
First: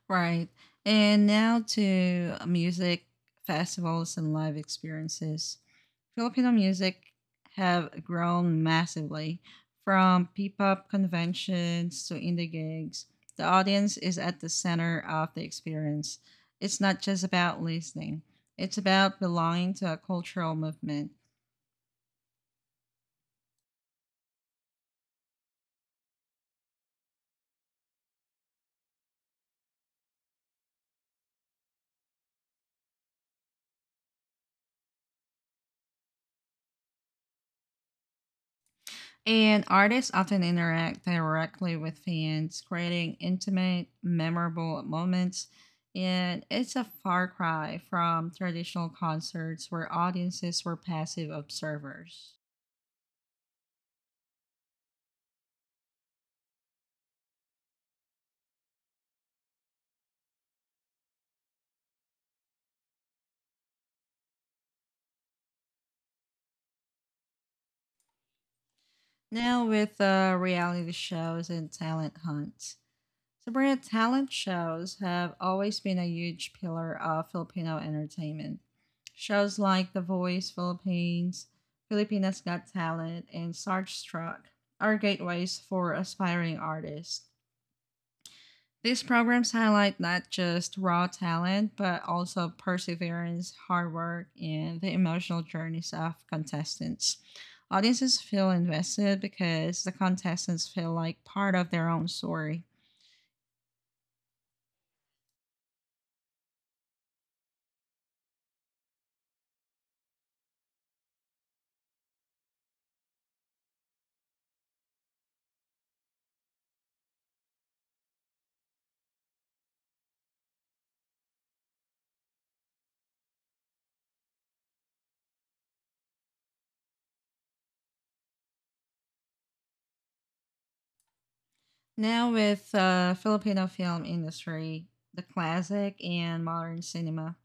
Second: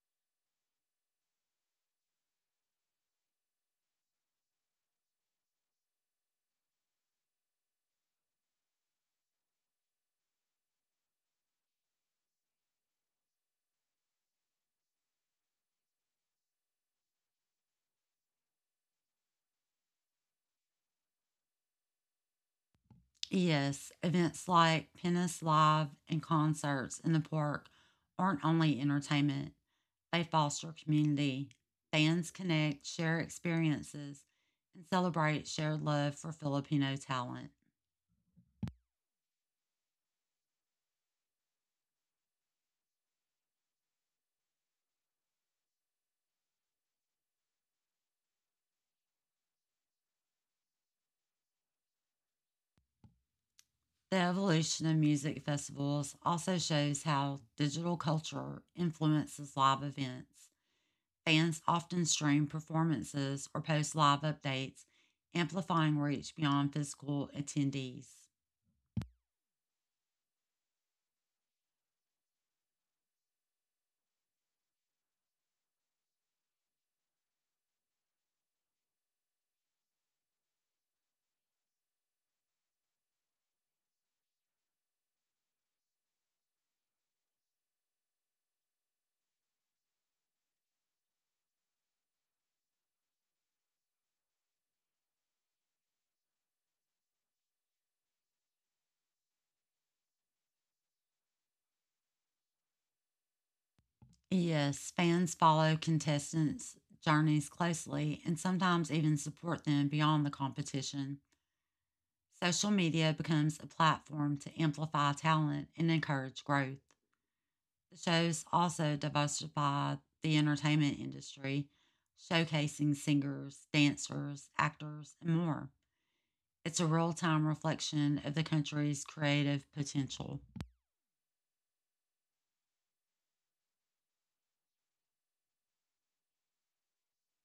Speaker 1: Right. And now to music festivals and live experiences. Filipino music have grown massively from P-pop conventions to indie gigs. The audience is at the center of the experience. It's not just about listening. It's about belonging to a cultural movement.
Speaker 2: Yes, events like Pennis Live and concerts in the park aren't only entertainment, they foster community. Fans connect, share experiences, and celebrate shared love for Filipino talent.
Speaker 1: And artists often interact directly with fans, creating intimate, memorable moments. And it's a far cry from traditional concerts where audiences were passive observers.
Speaker 2: The evolution of music festivals also shows how digital culture influences live events. Fans often stream performances or post live updates, amplifying reach beyond physical attendees.
Speaker 1: Now, with reality shows and talent hunts, Sabrina, talent shows have always been a huge pillar of Filipino entertainment. Shows like The Voice Philippines, Filipinas Got Talent, and Starstruck are gateways for aspiring artists. These programs highlight not just raw talent, but also perseverance, hard work, and the emotional journeys of contestants. Audiences feel invested because the contestants feel like part of their own story.
Speaker 2: Yes, fans follow contestants' journeys closely and sometimes even support them beyond the competition. Social media becomes a platform to amplify talent and encourage growth. The shows also diversify the entertainment industry, showcasing singers, dancers, actors, and more. It's a real time reflection of the country's creative potential.
Speaker 1: Now with Filipino film industry, the classic and modern cinema.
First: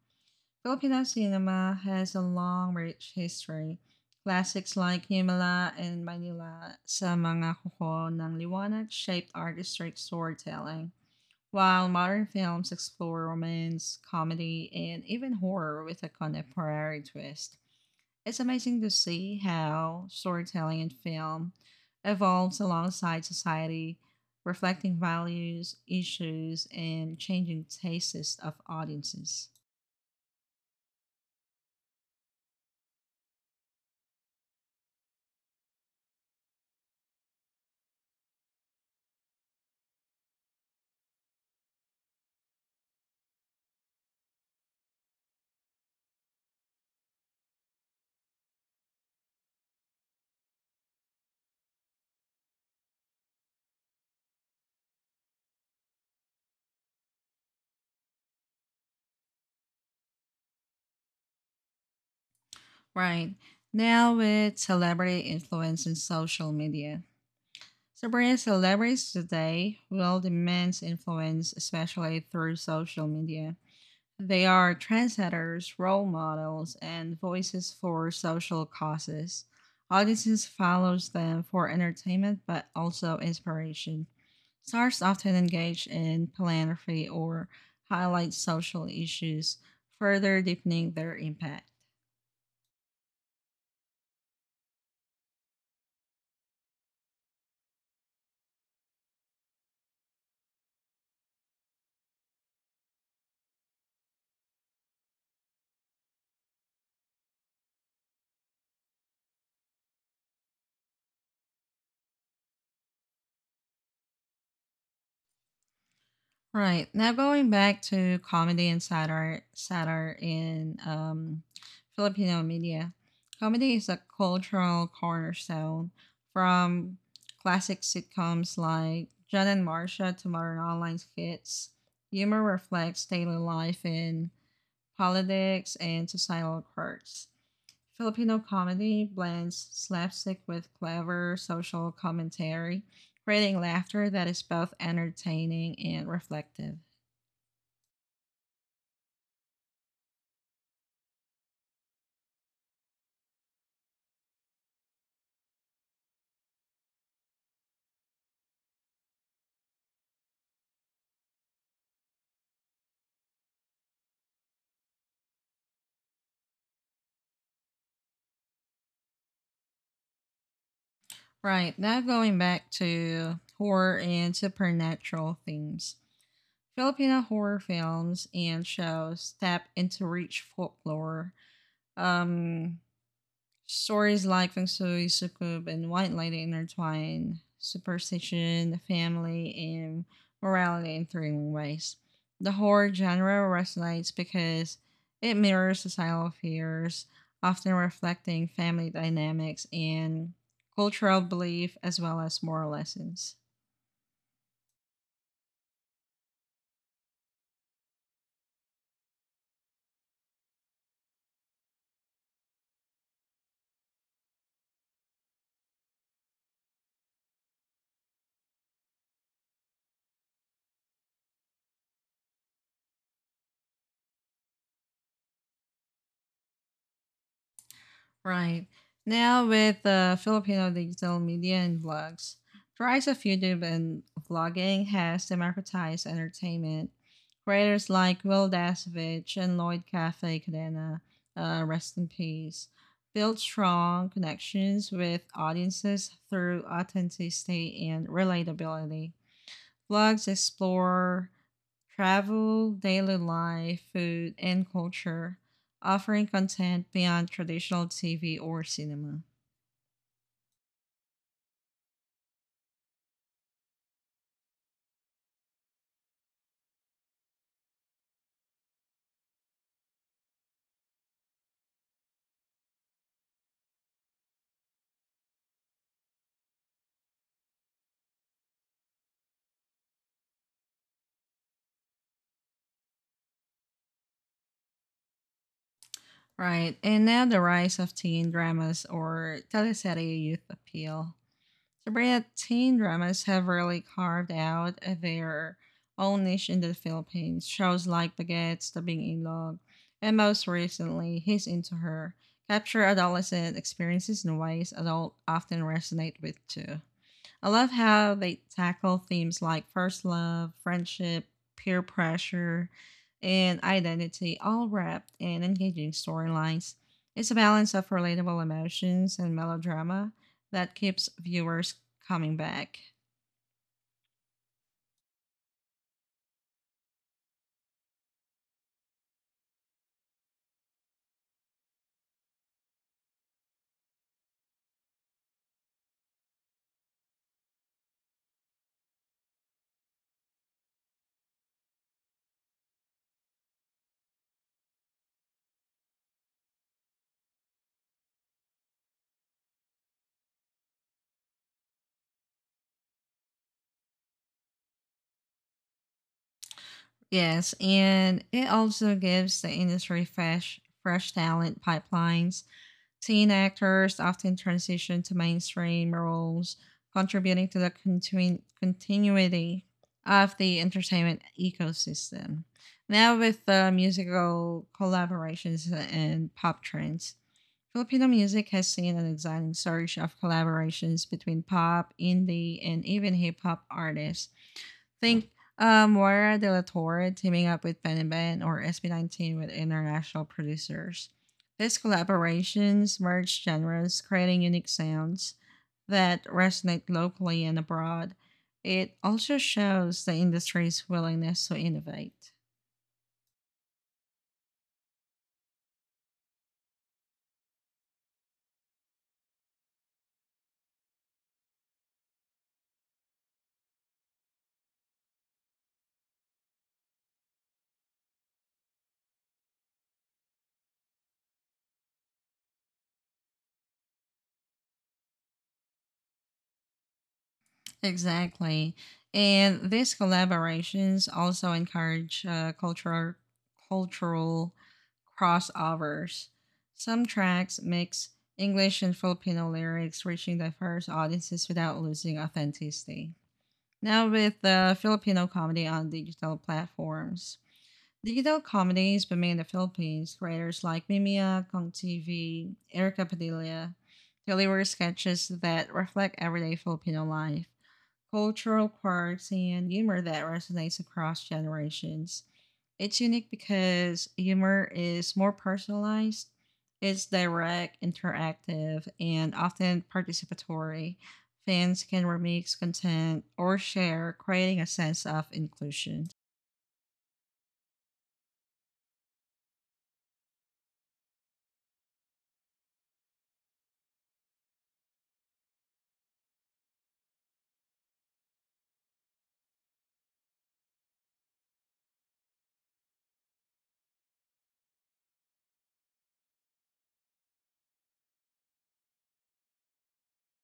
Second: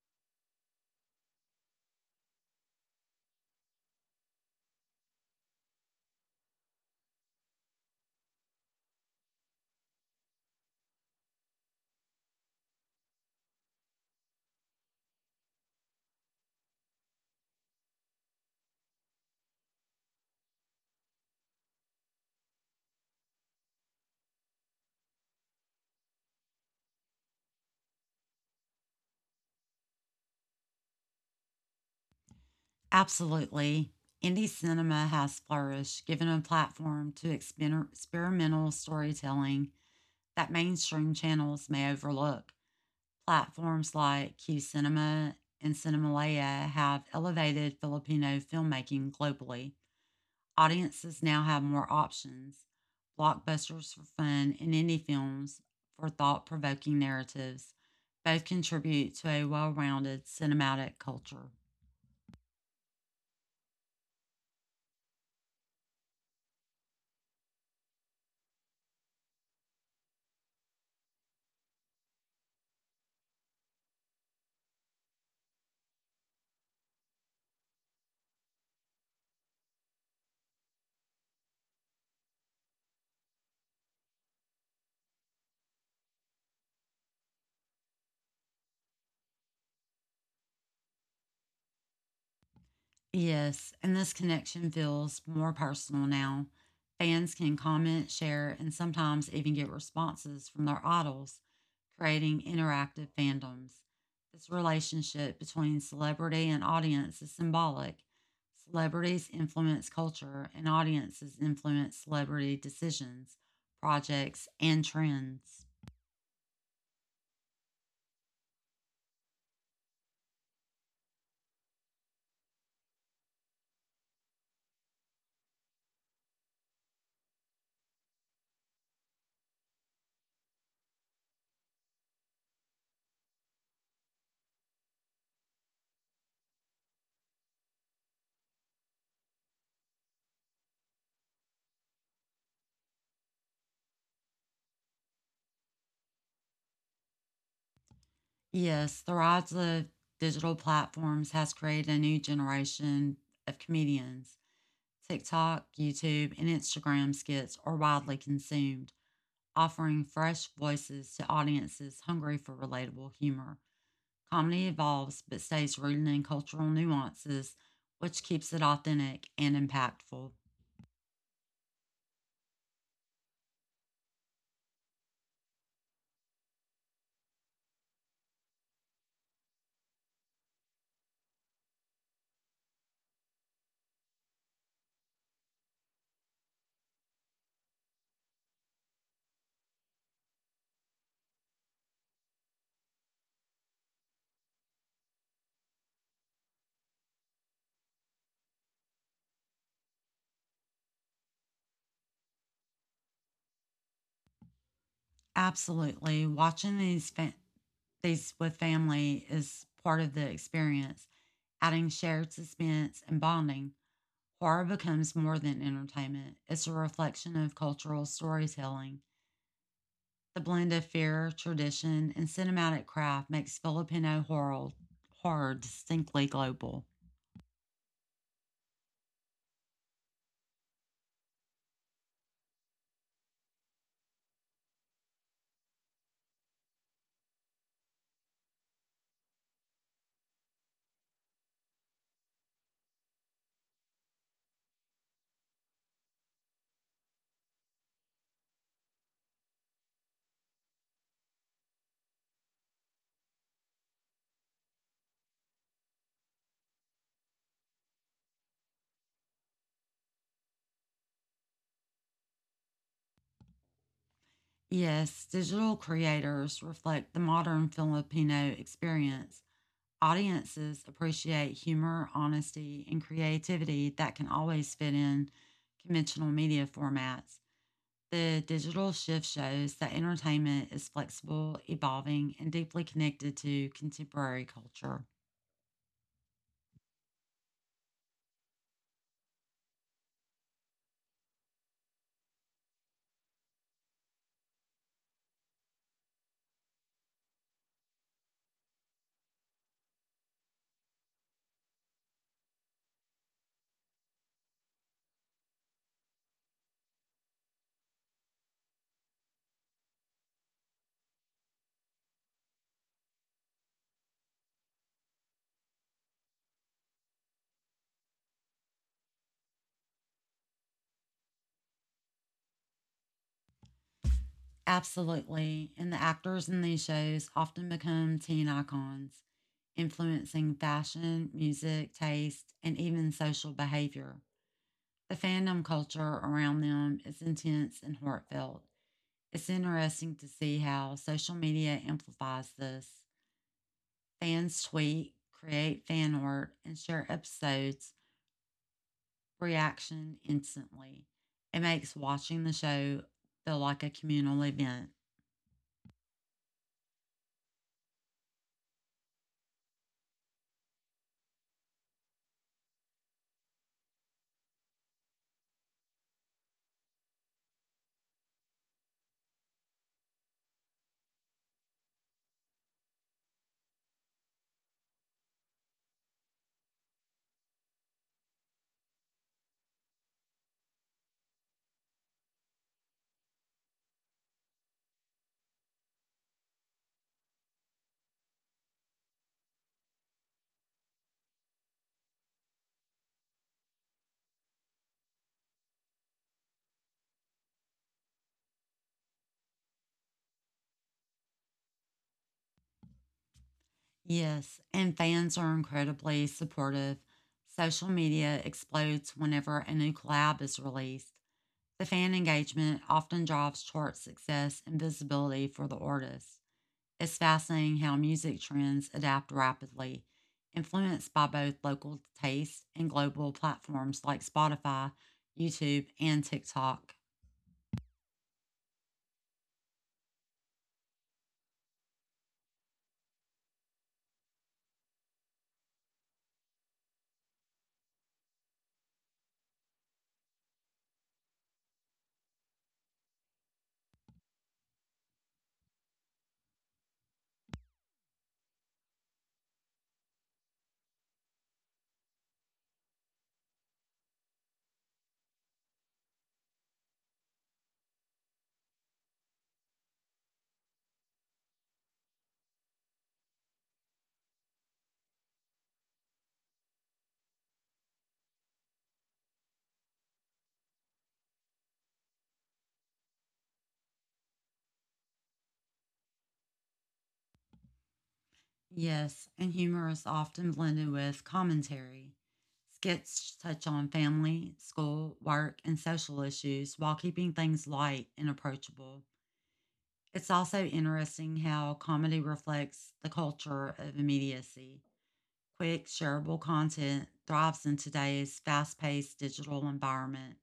Speaker 1: Filipino cinema has a long, rich history. Classics like Himala and Manila sa mga kuko ng liwanag shaped artistic storytelling, while modern films explore romance, comedy, and even horror with a contemporary twist. It's amazing to see how storytelling in film evolves alongside society, reflecting values, issues, and changing tastes of audiences.
Speaker 2: Absolutely. Indie cinema has flourished, giving a platform to experimental storytelling that mainstream channels may overlook. Platforms like Q Cinema and Cinemalaya have elevated Filipino filmmaking globally. Audiences now have more options blockbusters for fun and indie films for thought provoking narratives. Both contribute to a well rounded cinematic culture.
Speaker 1: Right. Now with celebrity influence in social media. So Sabrina, celebrities today will demand influence, especially through social media. They are trendsetters, role models, and voices for social causes. Audiences follows them for entertainment but also inspiration. Stars often engage in philanthropy or highlight social issues, further deepening their impact.
Speaker 2: Yes, and this connection feels more personal now. Fans can comment, share, and sometimes even get responses from their idols, creating interactive fandoms. This relationship between celebrity and audience is symbolic. Celebrities influence culture, and audiences influence celebrity decisions, projects, and trends.
Speaker 1: Right. Now going back to comedy and satire in Filipino media. Comedy is a cultural cornerstone, from classic sitcoms like John and Marcia to modern online skits. Humor reflects daily life in politics and societal quirks. Filipino comedy blends slapstick with clever social commentary, creating laughter that is both entertaining and reflective.
Speaker 2: Yes, the rise of digital platforms has created a new generation of comedians TikTok, YouTube, and Instagram skits are widely consumed, offering fresh voices to audiences hungry for relatable humor. Comedy evolves but stays rooted in cultural nuances, which keeps it authentic and impactful.
Speaker 1: Right, now going back to horror and supernatural themes. Filipino horror films and shows tap into rich folklore. um, Stories like Feng Shui, Sukub, and White Lady intertwine superstition, family, and morality in thrilling ways. The horror genre resonates because it mirrors societal fears, often reflecting family dynamics and cultural belief as well as moral lessons.
Speaker 2: Absolutely, watching these with family is part of the experience, adding shared suspense and bonding. Horror becomes more than entertainment; it's a reflection of cultural storytelling. The blend of fear, tradition, and cinematic craft makes Filipino horror distinctly global.
Speaker 1: Right. Now with Filipino digital media and vlogs, the rise of YouTube and vlogging has democratized entertainment. Creators like Will Dasovich and Lloyd Cafe Cadena, rest in peace, built strong connections with audiences through authenticity and relatability. Vlogs explore travel, daily life, food, and culture, offering content beyond traditional TV or cinema.
Speaker 2: Yes, digital creators reflect the modern Filipino experience. Audiences appreciate humor, honesty, and creativity that can always fit in conventional media formats. The digital shift shows that entertainment is flexible, evolving, and deeply connected to contemporary culture.
Speaker 1: Right, and now the rise of teen dramas or teleserie youth appeal. Sabrina, teen dramas have really carved out their own niche in the Philippines. Shows like Baguette's The Being in Love, and most recently, He's Into Her, capture adolescent experiences in ways adults often resonate with too. I love how they tackle themes like first love, friendship, peer pressure, and identity, all wrapped in engaging storylines. It's a balance of relatable emotions and melodrama that keeps viewers coming back.
Speaker 2: Absolutely. And the actors in these shows often become teen icons, influencing fashion, music, taste, and even social behavior. The fandom culture around them is intense and heartfelt. It's interesting to see how social media amplifies this. Fans tweet, create fan art, and share episodes reaction instantly. It makes watching the show feel like a communal event.
Speaker 1: Yes, and it also gives the industry fresh talent pipelines. Teen actors often transition to mainstream roles, contributing to the continuity of the entertainment ecosystem. Now, with the musical collaborations and pop trends, Filipino music has seen an exciting surge of collaborations between pop, indie, and even hip hop artists. Think, Moira de la Torre teaming up with Ben and Ben or SB19 with international producers. These collaborations merge genres, creating unique sounds that resonate locally and abroad. It also shows the industry's willingness to innovate.
Speaker 2: Yes, and fans are incredibly supportive. Social media explodes whenever a new collab is released. The fan engagement often drives chart success and visibility for the artist. It's fascinating how music trends adapt rapidly, influenced by both local tastes and global platforms like Spotify, YouTube, and TikTok.
Speaker 1: Exactly. And these collaborations also encourage cultural crossovers. Some tracks mix English and Filipino lyrics, reaching diverse audiences without losing authenticity. Now, with the Filipino comedy on digital platforms, digital comedies but made in the Philippines, creators like Mimia, Kong TV, Erica Padilla deliver sketches that reflect everyday Filipino life, cultural quirks, and humor that resonates across generations. It's unique because humor is more personalized, it's direct, interactive, and often participatory. Fans can remix content or share, creating a sense of inclusion.
Speaker 2: Yes, and humor is often blended with commentary. Skits touch on family, school, work, and social issues while keeping things light and approachable. It's also interesting how comedy reflects the culture of immediacy. Quick, shareable content thrives in today's fast paced digital environment.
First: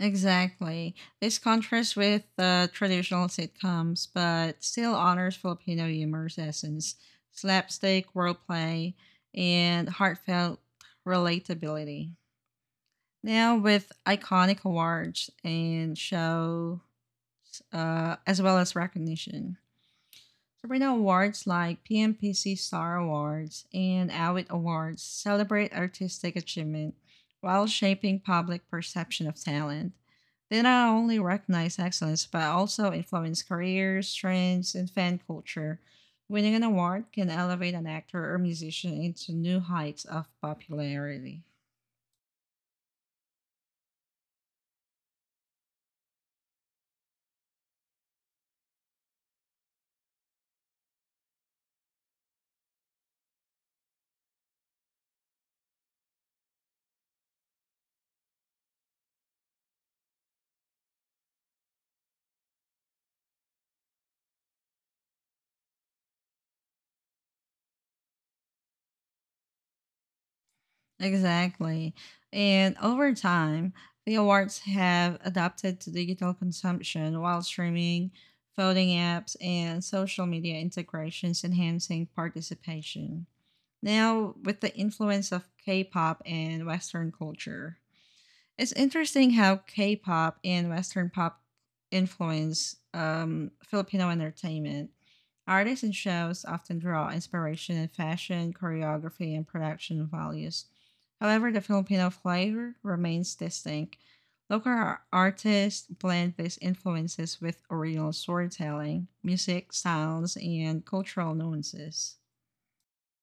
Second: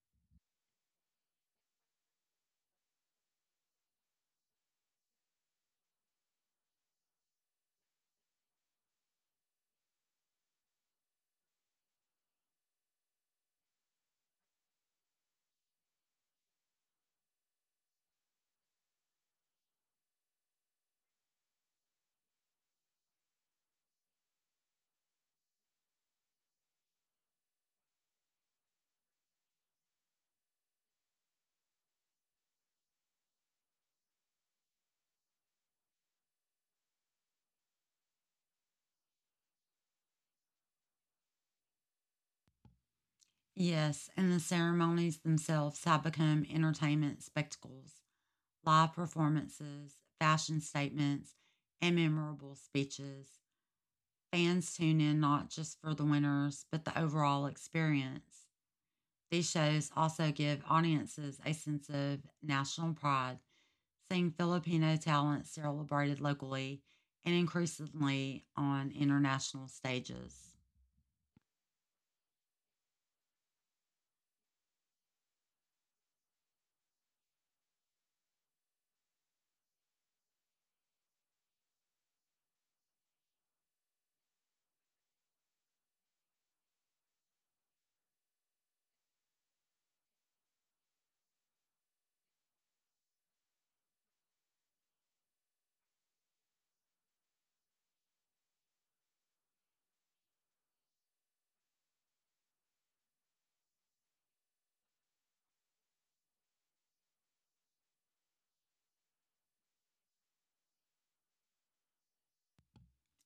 Speaker 1: Exactly. This contrasts with traditional sitcoms, but still honors Filipino humor's essence, slapstick, wordplay, and heartfelt relatability. Now, with iconic awards and shows, as well as recognition. So Sabrina, Awards like PMPC Star Awards and Awit Awards celebrate artistic achievement while shaping public perception of talent. They not only recognize excellence but also influence careers, trends, and fan culture. Winning an award can elevate an actor or musician into new heights of popularity.
Speaker 2: Yes, and the ceremonies themselves have become entertainment spectacles. Live performances, fashion statements, and memorable speeches. Fans tune in not just for the winners, but the overall experience. These shows also give audiences a sense of national pride, seeing Filipino talent celebrated locally and increasingly on international stages.
Speaker 1: Exactly. And over time, the awards have adapted to digital consumption while streaming, voting apps, and social media integrations enhancing participation. Now, with the influence of K pop and Western culture. It's interesting how K-pop and Western pop influence Filipino entertainment. Artists and shows often draw inspiration in fashion, choreography, and production values. However, the Filipino flavor remains distinct. Local artists blend these influences with original storytelling, music, sounds, and cultural nuances.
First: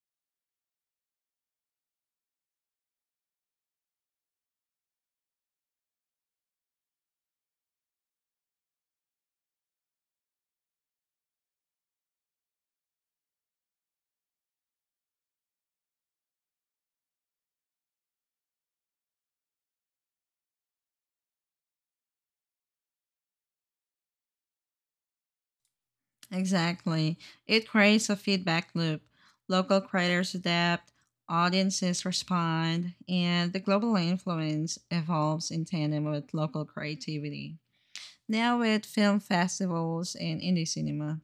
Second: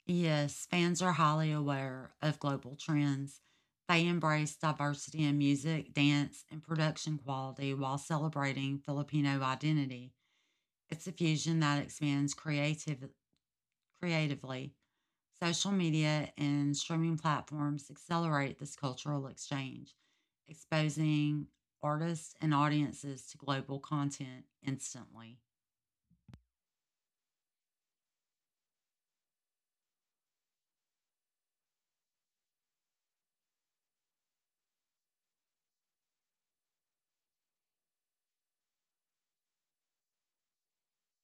Speaker 2: Yes, fans are highly aware of global trends. They embrace diversity in music, dance, and production quality while celebrating Filipino identity. It's a fusion that expands creatively. Social media and streaming platforms accelerate this cultural exchange, exposing artists and audiences to global content instantly.
Speaker 1: Exactly. It creates a feedback loop. Local creators adapt, audiences respond, and the global influence evolves in tandem with local creativity. Now, with film festivals and indie cinema,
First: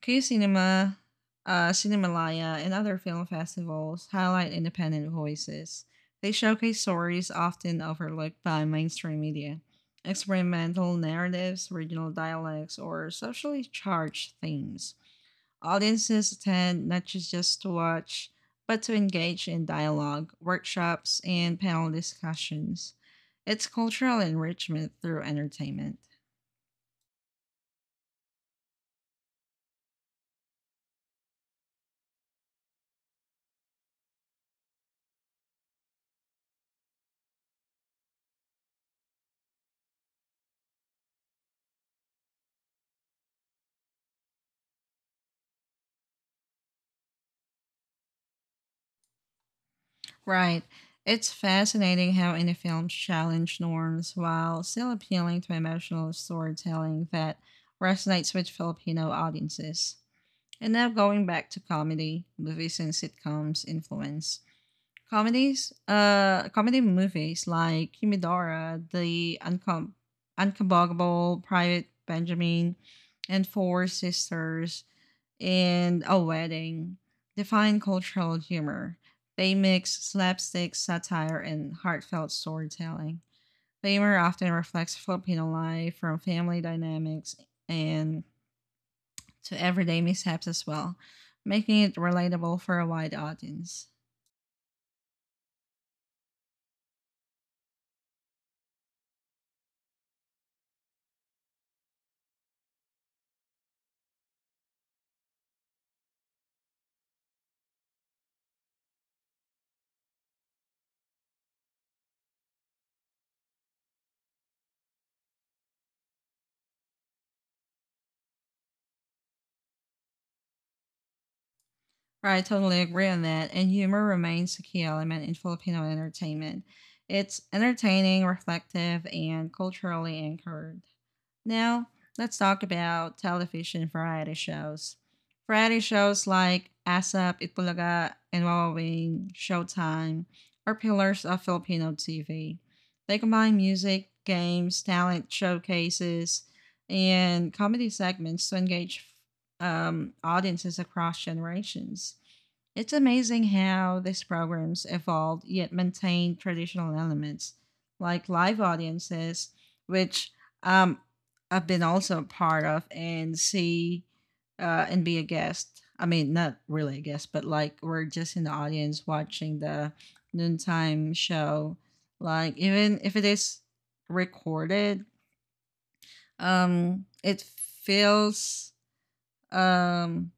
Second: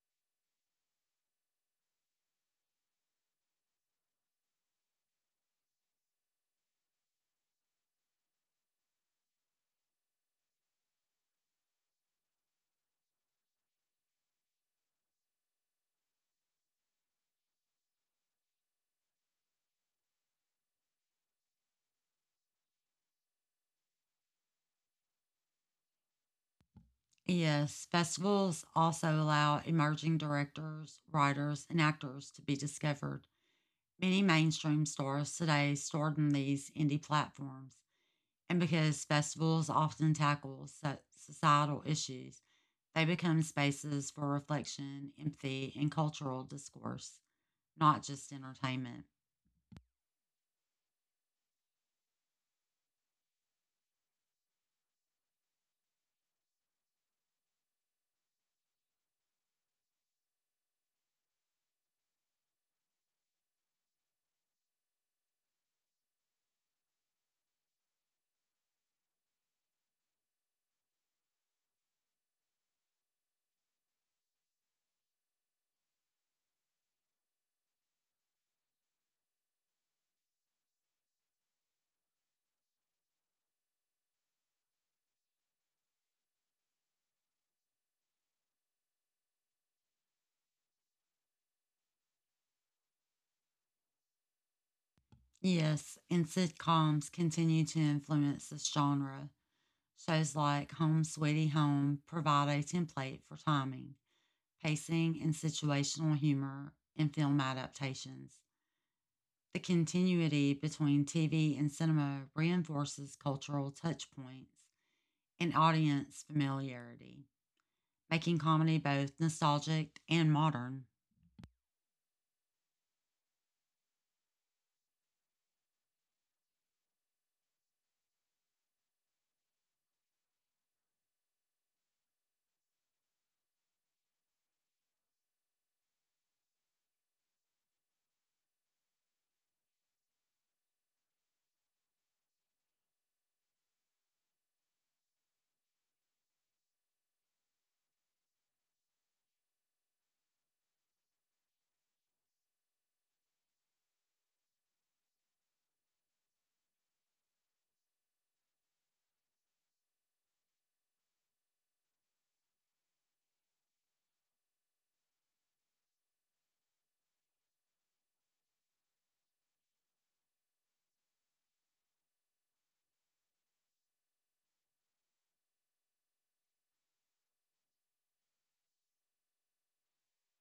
Speaker 1: Q Cinema, Cinemalaya, and other film festivals highlight independent voices. They showcase stories often overlooked by mainstream media, experimental narratives, regional dialects, or socially charged themes. Audiences attend not just to watch, but to engage in dialogue, workshops, and panel discussions. It's cultural enrichment through entertainment.
Speaker 2: Yes, festivals also allow emerging directors, writers, and actors to be discovered. Many mainstream stars today starred in these indie platforms, and because festivals often tackle societal issues, they become spaces for reflection, empathy, and cultural discourse, not just entertainment.
Speaker 1: Right. It's fascinating how indie films challenge norms while still appealing to emotional storytelling that resonates with Filipino audiences. And now going back to comedy, movies and sitcoms influence. Comedy movies like Kimidora, Uncombable Private Benjamin, and Four Sisters in a Wedding define cultural humor. They mix slapstick, satire, and heartfelt storytelling. Humor often reflects Filipino life from family dynamics and to everyday mishaps as well, making it relatable for a wide audience.
Speaker 2: Yes, and sitcoms continue to influence this genre. Shows like Home Sweetie Home provide a template for timing pacing, and situational humor in film adaptations. The continuity between TV and cinema reinforces cultural touchpoints and audience familiarity, making comedy both nostalgic and modern.
Speaker 1: I totally agree on that, and humor remains a key element in Filipino entertainment. It's entertaining, reflective, and culturally anchored. Now, let's talk about television variety shows. Variety shows like ASAP, Itbulaga, and Wawa Wing Showtime are pillars of Filipino TV. They combine music, games, talent showcases, and comedy segments to engage audiences across generations. It's amazing how these programs evolved yet maintained traditional elements, like live audiences, which um, I've been also a part of and see and be a guest. I mean, not really a guest, but like we're just in the audience watching the noontime show. Like even if it is recorded, it feels um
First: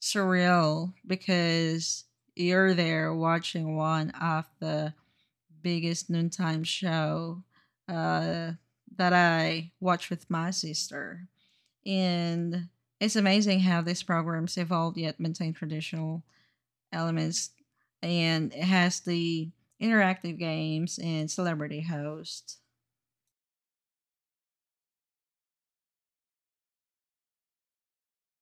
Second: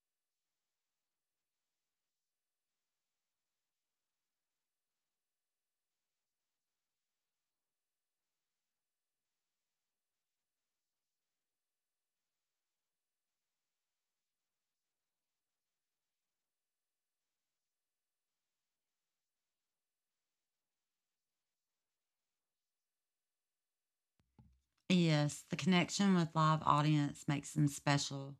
Speaker 1: surreal because you're there watching one of the biggest noontime show uh, that I watch with my sister, and it's amazing how these programs evolved yet maintain traditional elements, and it has the interactive games and celebrity hosts.
Speaker 2: Yes, the connection with live audience makes them special.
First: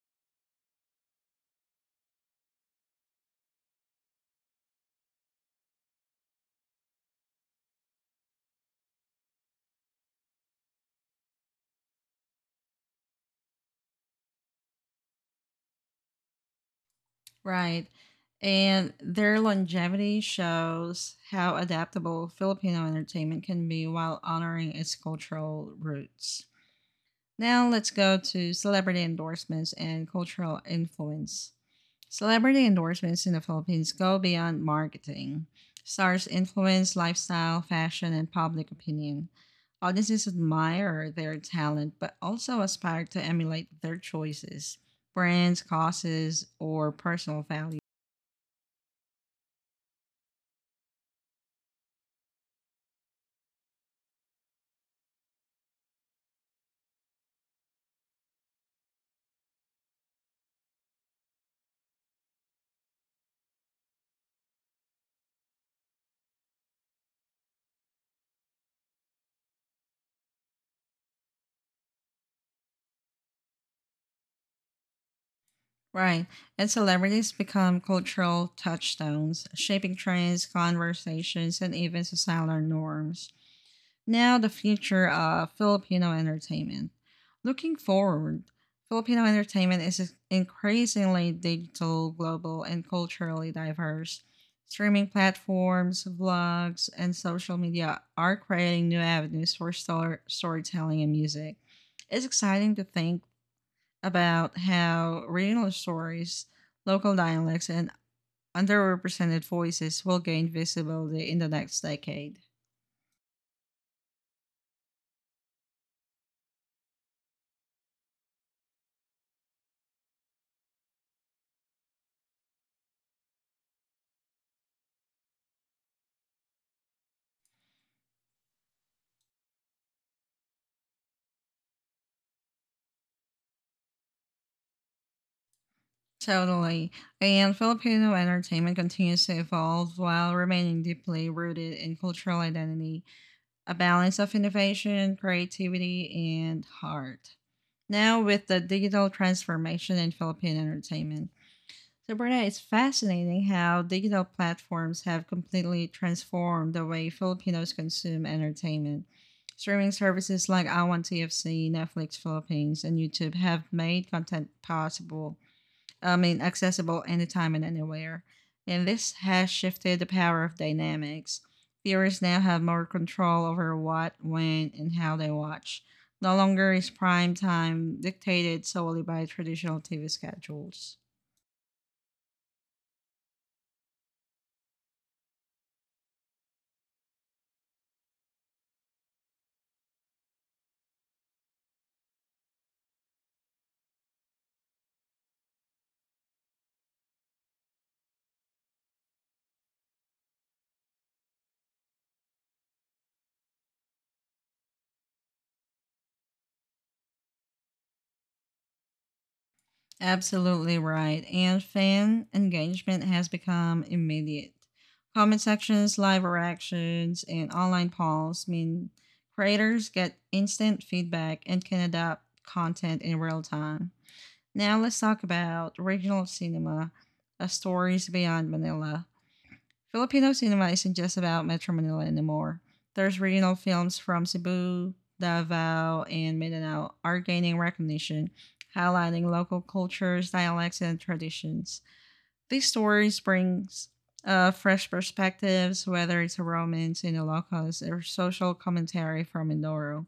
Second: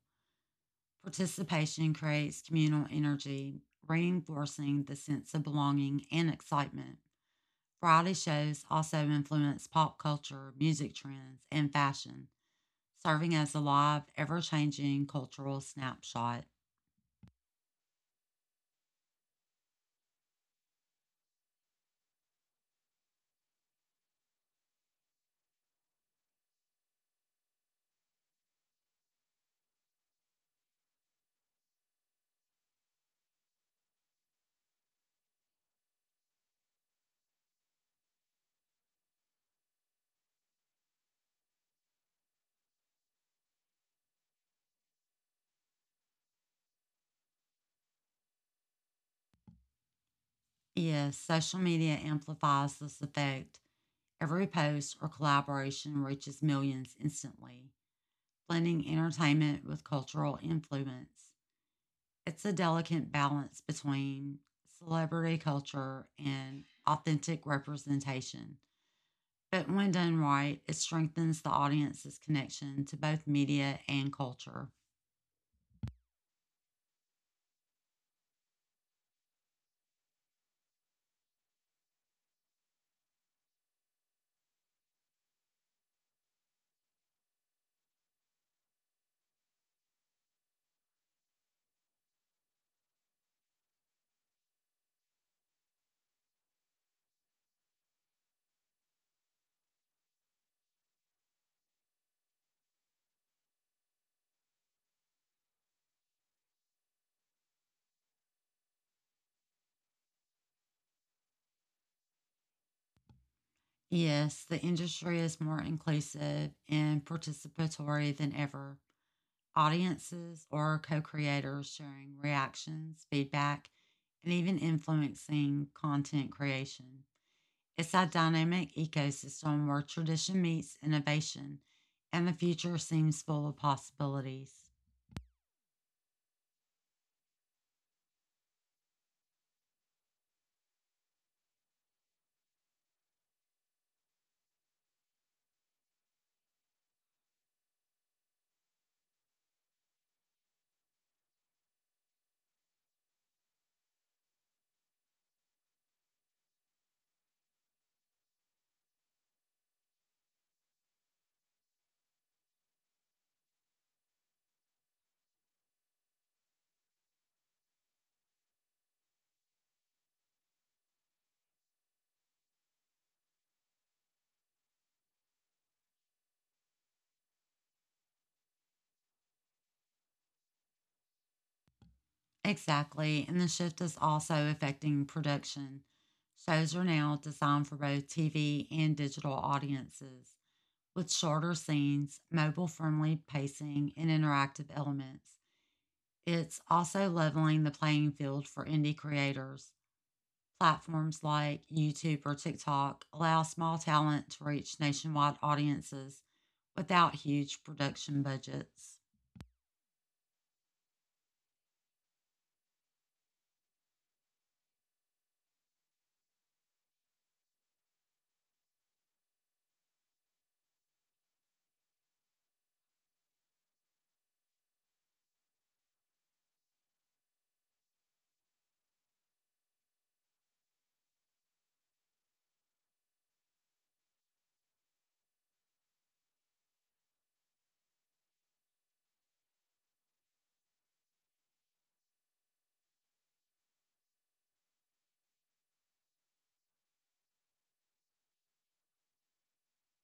Speaker 2: Participation creates communal energy, reinforcing the sense of belonging and excitement. Variety shows also influence pop culture, music trends, and fashion serving as a live, ever changing cultural snapshot.
Speaker 1: Right. And their longevity shows how adaptable Filipino entertainment can be while honoring its cultural roots. Now let's go to celebrity endorsements and cultural influence. Celebrity endorsements in the Philippines go beyond marketing. Stars influence lifestyle, fashion, and public opinion. Audiences admire their talent but also aspire to emulate their choices, brands, causes, or personal values.
Speaker 2: Yes, social media amplifies this effect. Every post or collaboration reaches millions instantly, blending entertainment with cultural influence. It's a delicate balance between celebrity culture and authentic representation. But when done right, it strengthens the audience's connection to both media and culture.
Speaker 1: Right. And celebrities become cultural touchstones, shaping trends, conversations, and even societal norms. Now, the future of Filipino entertainment. Looking forward, Filipino entertainment is increasingly digital, global, and culturally diverse. Streaming platforms, vlogs, and social media are creating new avenues for storytelling and music. It's exciting to think about how regional stories, local dialects, and underrepresented voices will gain visibility in the next decade.
Speaker 2: Yes, the industry is more inclusive and participatory than ever. Audiences or co creators sharing reactions, feedback, and even influencing content creation. It's a dynamic ecosystem where tradition meets innovation and the future seems full of possibilities.
Speaker 1: Totally. And Filipino entertainment continues to evolve while remaining deeply rooted in cultural identity. A balance of innovation, creativity, and heart. Now, with the digital transformation in Philippine entertainment, so Bruna, it's fascinating how digital platforms have completely transformed the way Filipinos consume entertainment. Streaming services like I Want TFC, Netflix Philippines, and YouTube have made content accessible anytime and anywhere. And this has shifted the power of dynamics. Viewers now have more control over what, when, and how they watch. No longer is prime time dictated solely by traditional TV schedules.
Speaker 2: Exactly, and the shift is also affecting production. Shows are now designed for both TV and digital audiences with shorter scenes, mobile friendly pacing, and interactive elements. It's also leveling the playing field for indie creators. Platforms like YouTube or TikTok allow small talent to reach nationwide audiences without huge production budgets.
Speaker 1: Absolutely right. And fan engagement has become immediate. Comment sections, live reactions, and online polls mean creators get instant feedback and can adapt content in real time. Now let's talk about regional cinema, stories beyond Manila. Filipino cinema isn't just about Metro Manila anymore. There's regional films from Cebu, Davao, and Mindanao are gaining recognition, highlighting local cultures, dialects, and traditions. These stories brings fresh perspectives, whether it's a romance in the locals or social commentary from Mindoro.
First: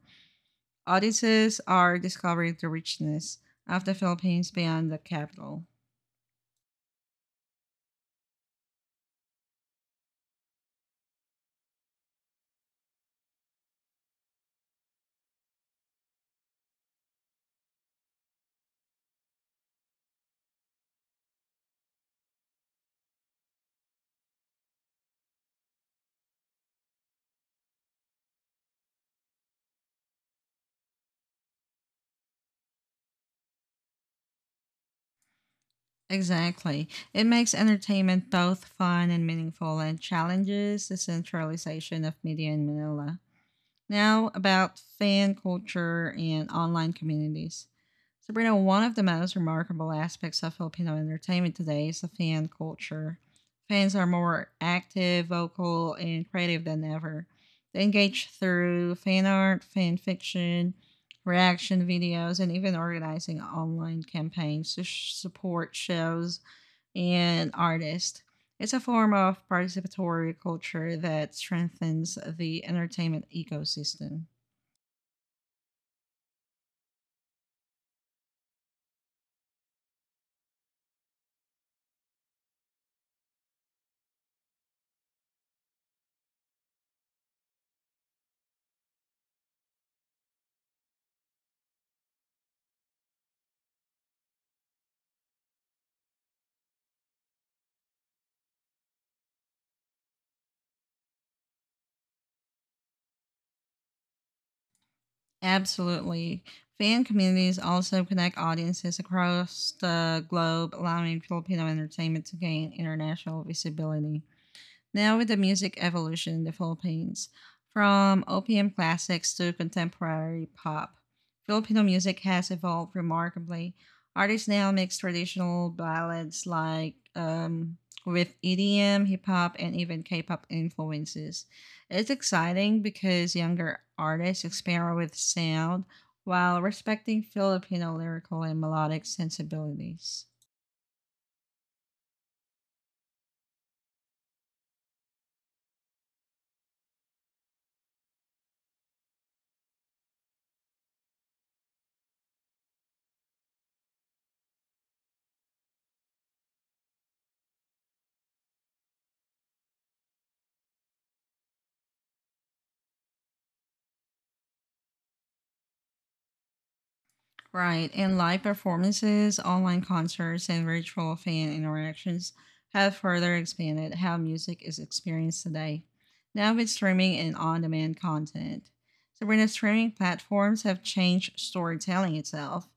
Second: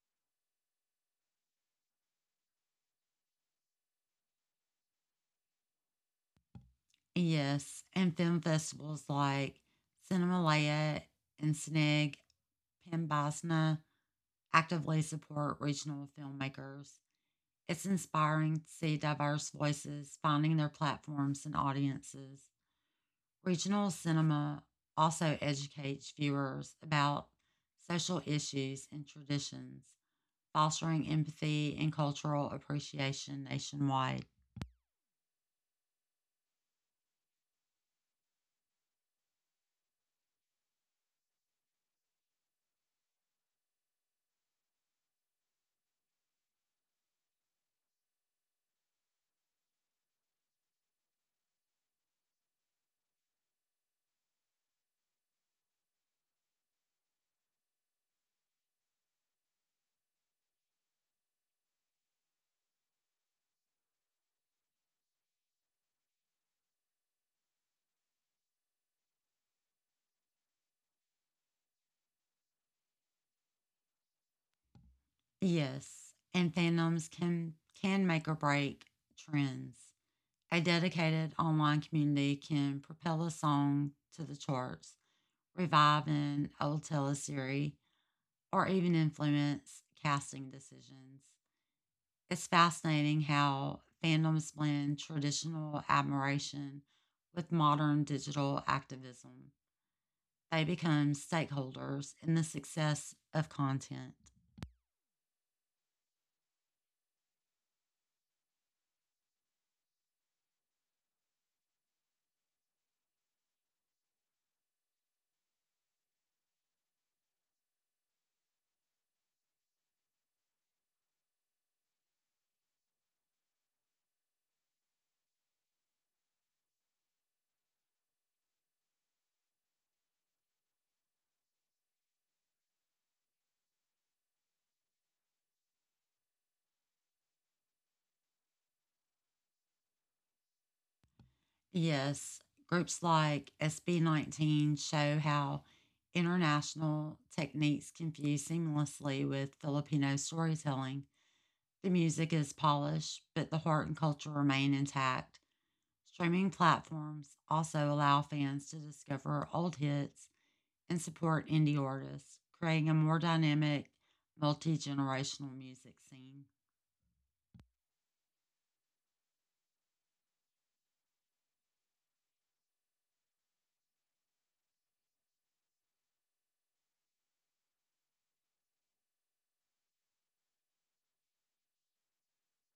Speaker 1: Audiences are discovering the richness of the Philippines beyond the capital.
Speaker 2: Yes, and film festivals like Cinemalaya and SNIG, Pembasna actively support regional filmmakers. It's inspiring to see diverse voices finding their platforms and audiences. Regional cinema also educates viewers about social issues and traditions, fostering empathy and cultural appreciation nationwide.
Speaker 1: Exactly. It makes entertainment both fun and meaningful and challenges the centralization of media in Manila. Now, about fan culture and online communities. Sabrina, one of the most remarkable aspects of Filipino entertainment today is the fan culture. Fans are more active, vocal, and creative than ever. They engage through fan art, fan fiction, reaction videos, and even organizing online campaigns to support shows and artists. It's a form of participatory culture that strengthens the entertainment ecosystem.
Speaker 2: Yes, and fandoms can make or break trends. A dedicated online community can propel a song to the charts, revive an old teleseries, or even influence casting decisions. It's fascinating how fandoms blend traditional admiration with modern digital activism. They become stakeholders in the success of content.
Speaker 1: Absolutely. Fan communities also connect audiences across the globe, allowing Filipino entertainment to gain international visibility. Now, with the music evolution in the Philippines, from OPM classics to contemporary pop, Filipino music has evolved remarkably. Artists now mix traditional ballads like with EDM, hip hop, and even K pop influences. It's exciting because younger artists experiment with sound while respecting Filipino lyrical and melodic sensibilities.
Speaker 2: Yes, groups like SB19 show how international techniques can fuse seamlessly with Filipino storytelling. The music is polished, but the heart and culture remain intact. Streaming platforms also allow fans to discover old hits and support indie artists, creating a more dynamic, multi generational music scene.
Speaker 1: Right, and live performances, online concerts, and virtual fan interactions have further expanded how music is experienced today, now with streaming and on demand content. So, when the streaming platforms have changed storytelling itself,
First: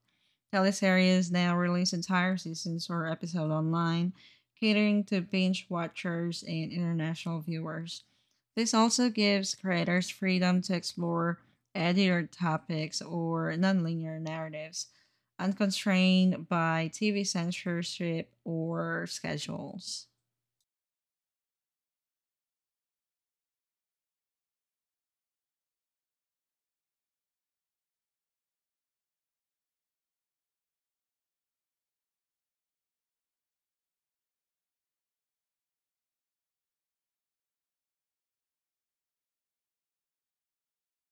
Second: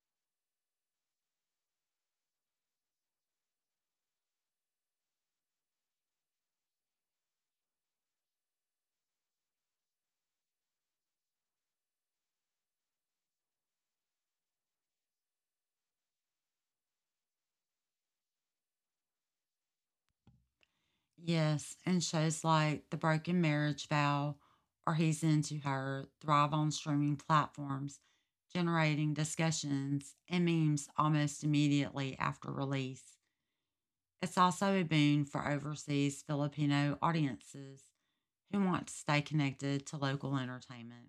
Speaker 1: teleseries now release entire seasons or episodes online, catering to binge watchers and international viewers. This also gives creators freedom to explore editored topics or nonlinear narratives, unconstrained by TV censorship or schedules.
Speaker 2: Yes, and shows like The Broken Marriage Vow or He's Into Her thrive on streaming platforms, generating discussions and memes almost immediately after release. It's also a boon for overseas Filipino audiences who want to stay connected to local entertainment.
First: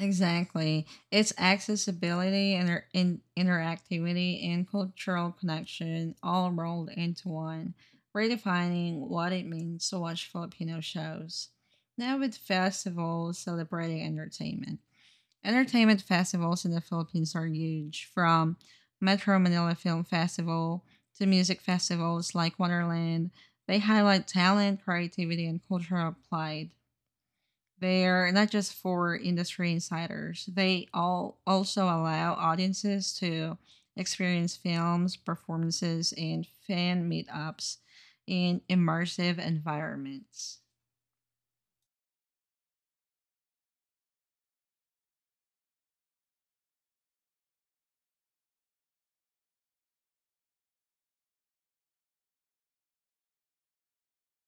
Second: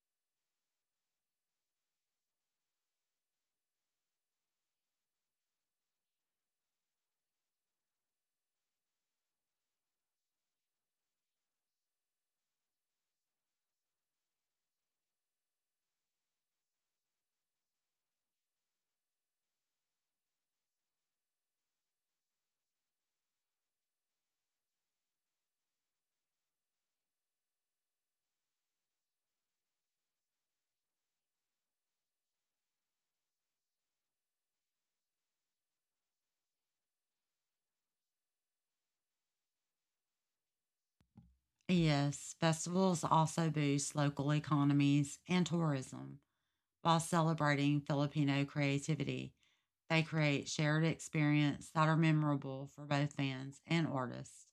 Speaker 1: Exactly. Its accessibility and interactivity and cultural connection all rolled into one, redefining what it means to watch Filipino shows. Now with festivals celebrating entertainment, entertainment festivals in the Philippines are huge, from Metro Manila Film Festival to music festivals like Wonderland. They highlight talent, creativity, and cultural pride. They're not just for industry insiders. They all also allow audiences to experience films, performances, and fan meetups in immersive environments.
Speaker 2: Yes, festivals also boost local economies and tourism while celebrating Filipino creativity. They create shared experiences that are memorable for both fans and artists.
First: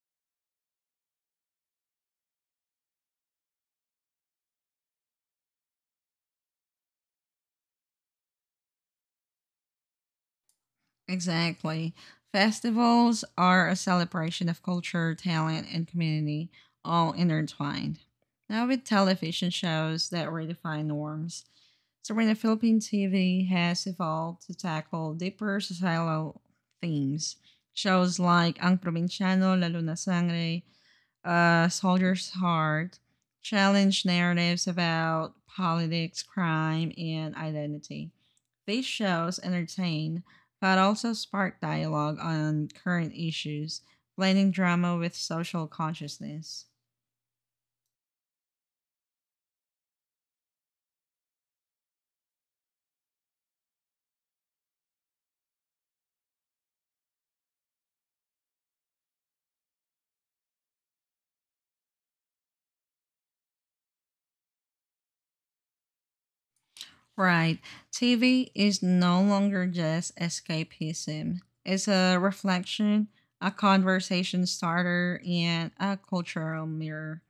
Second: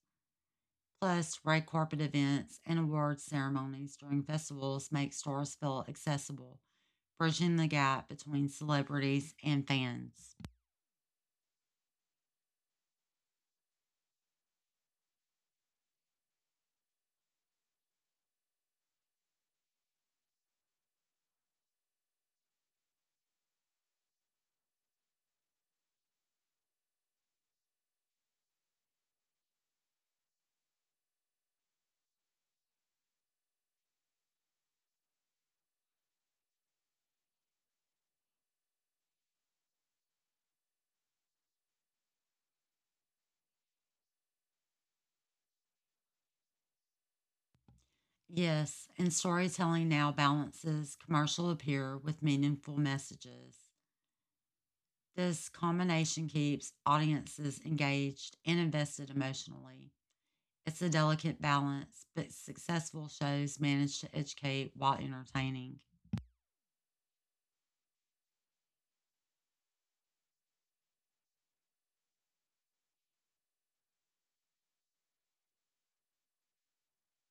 Speaker 2: Plus, red carpet events and award ceremonies during festivals make stars feel accessible, bridging the gap between celebrities and fans.
Speaker 1: Exactly. Festivals are a celebration of culture, talent, and community, all intertwined. Now, with television shows that redefine norms, Serena Philippine TV has evolved to tackle deeper societal themes. Shows like Ang Provinciano, La Luna Sangre, Soldier's Heart challenged narratives about politics, crime, and identity. These shows entertain but also spark dialogue on current issues, blending drama with social consciousness.
Speaker 2: Yes, and storytelling now balances commercial appeal with meaningful messages. This combination keeps audiences engaged and invested emotionally. It's a delicate balance, but successful shows manage to educate while entertaining.
Speaker 1: Right, TV is no longer just escapism, it's a reflection, a conversation starter, and a cultural mirror.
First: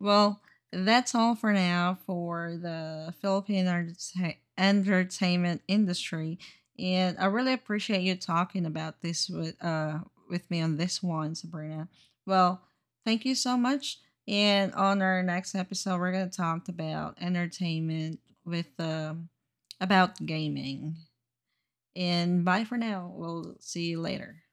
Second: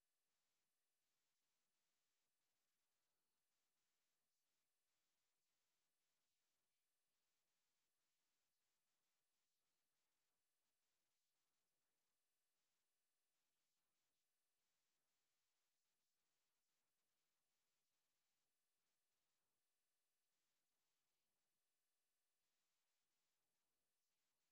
Speaker 1: Well, that's all for now for the Philippine entertainment industry, and I really appreciate you talking about this with me on this one, Sabrina. Well, thank you so much. And on our next episode, we're gonna talk about entertainment with about gaming. And bye for now. We'll see you later.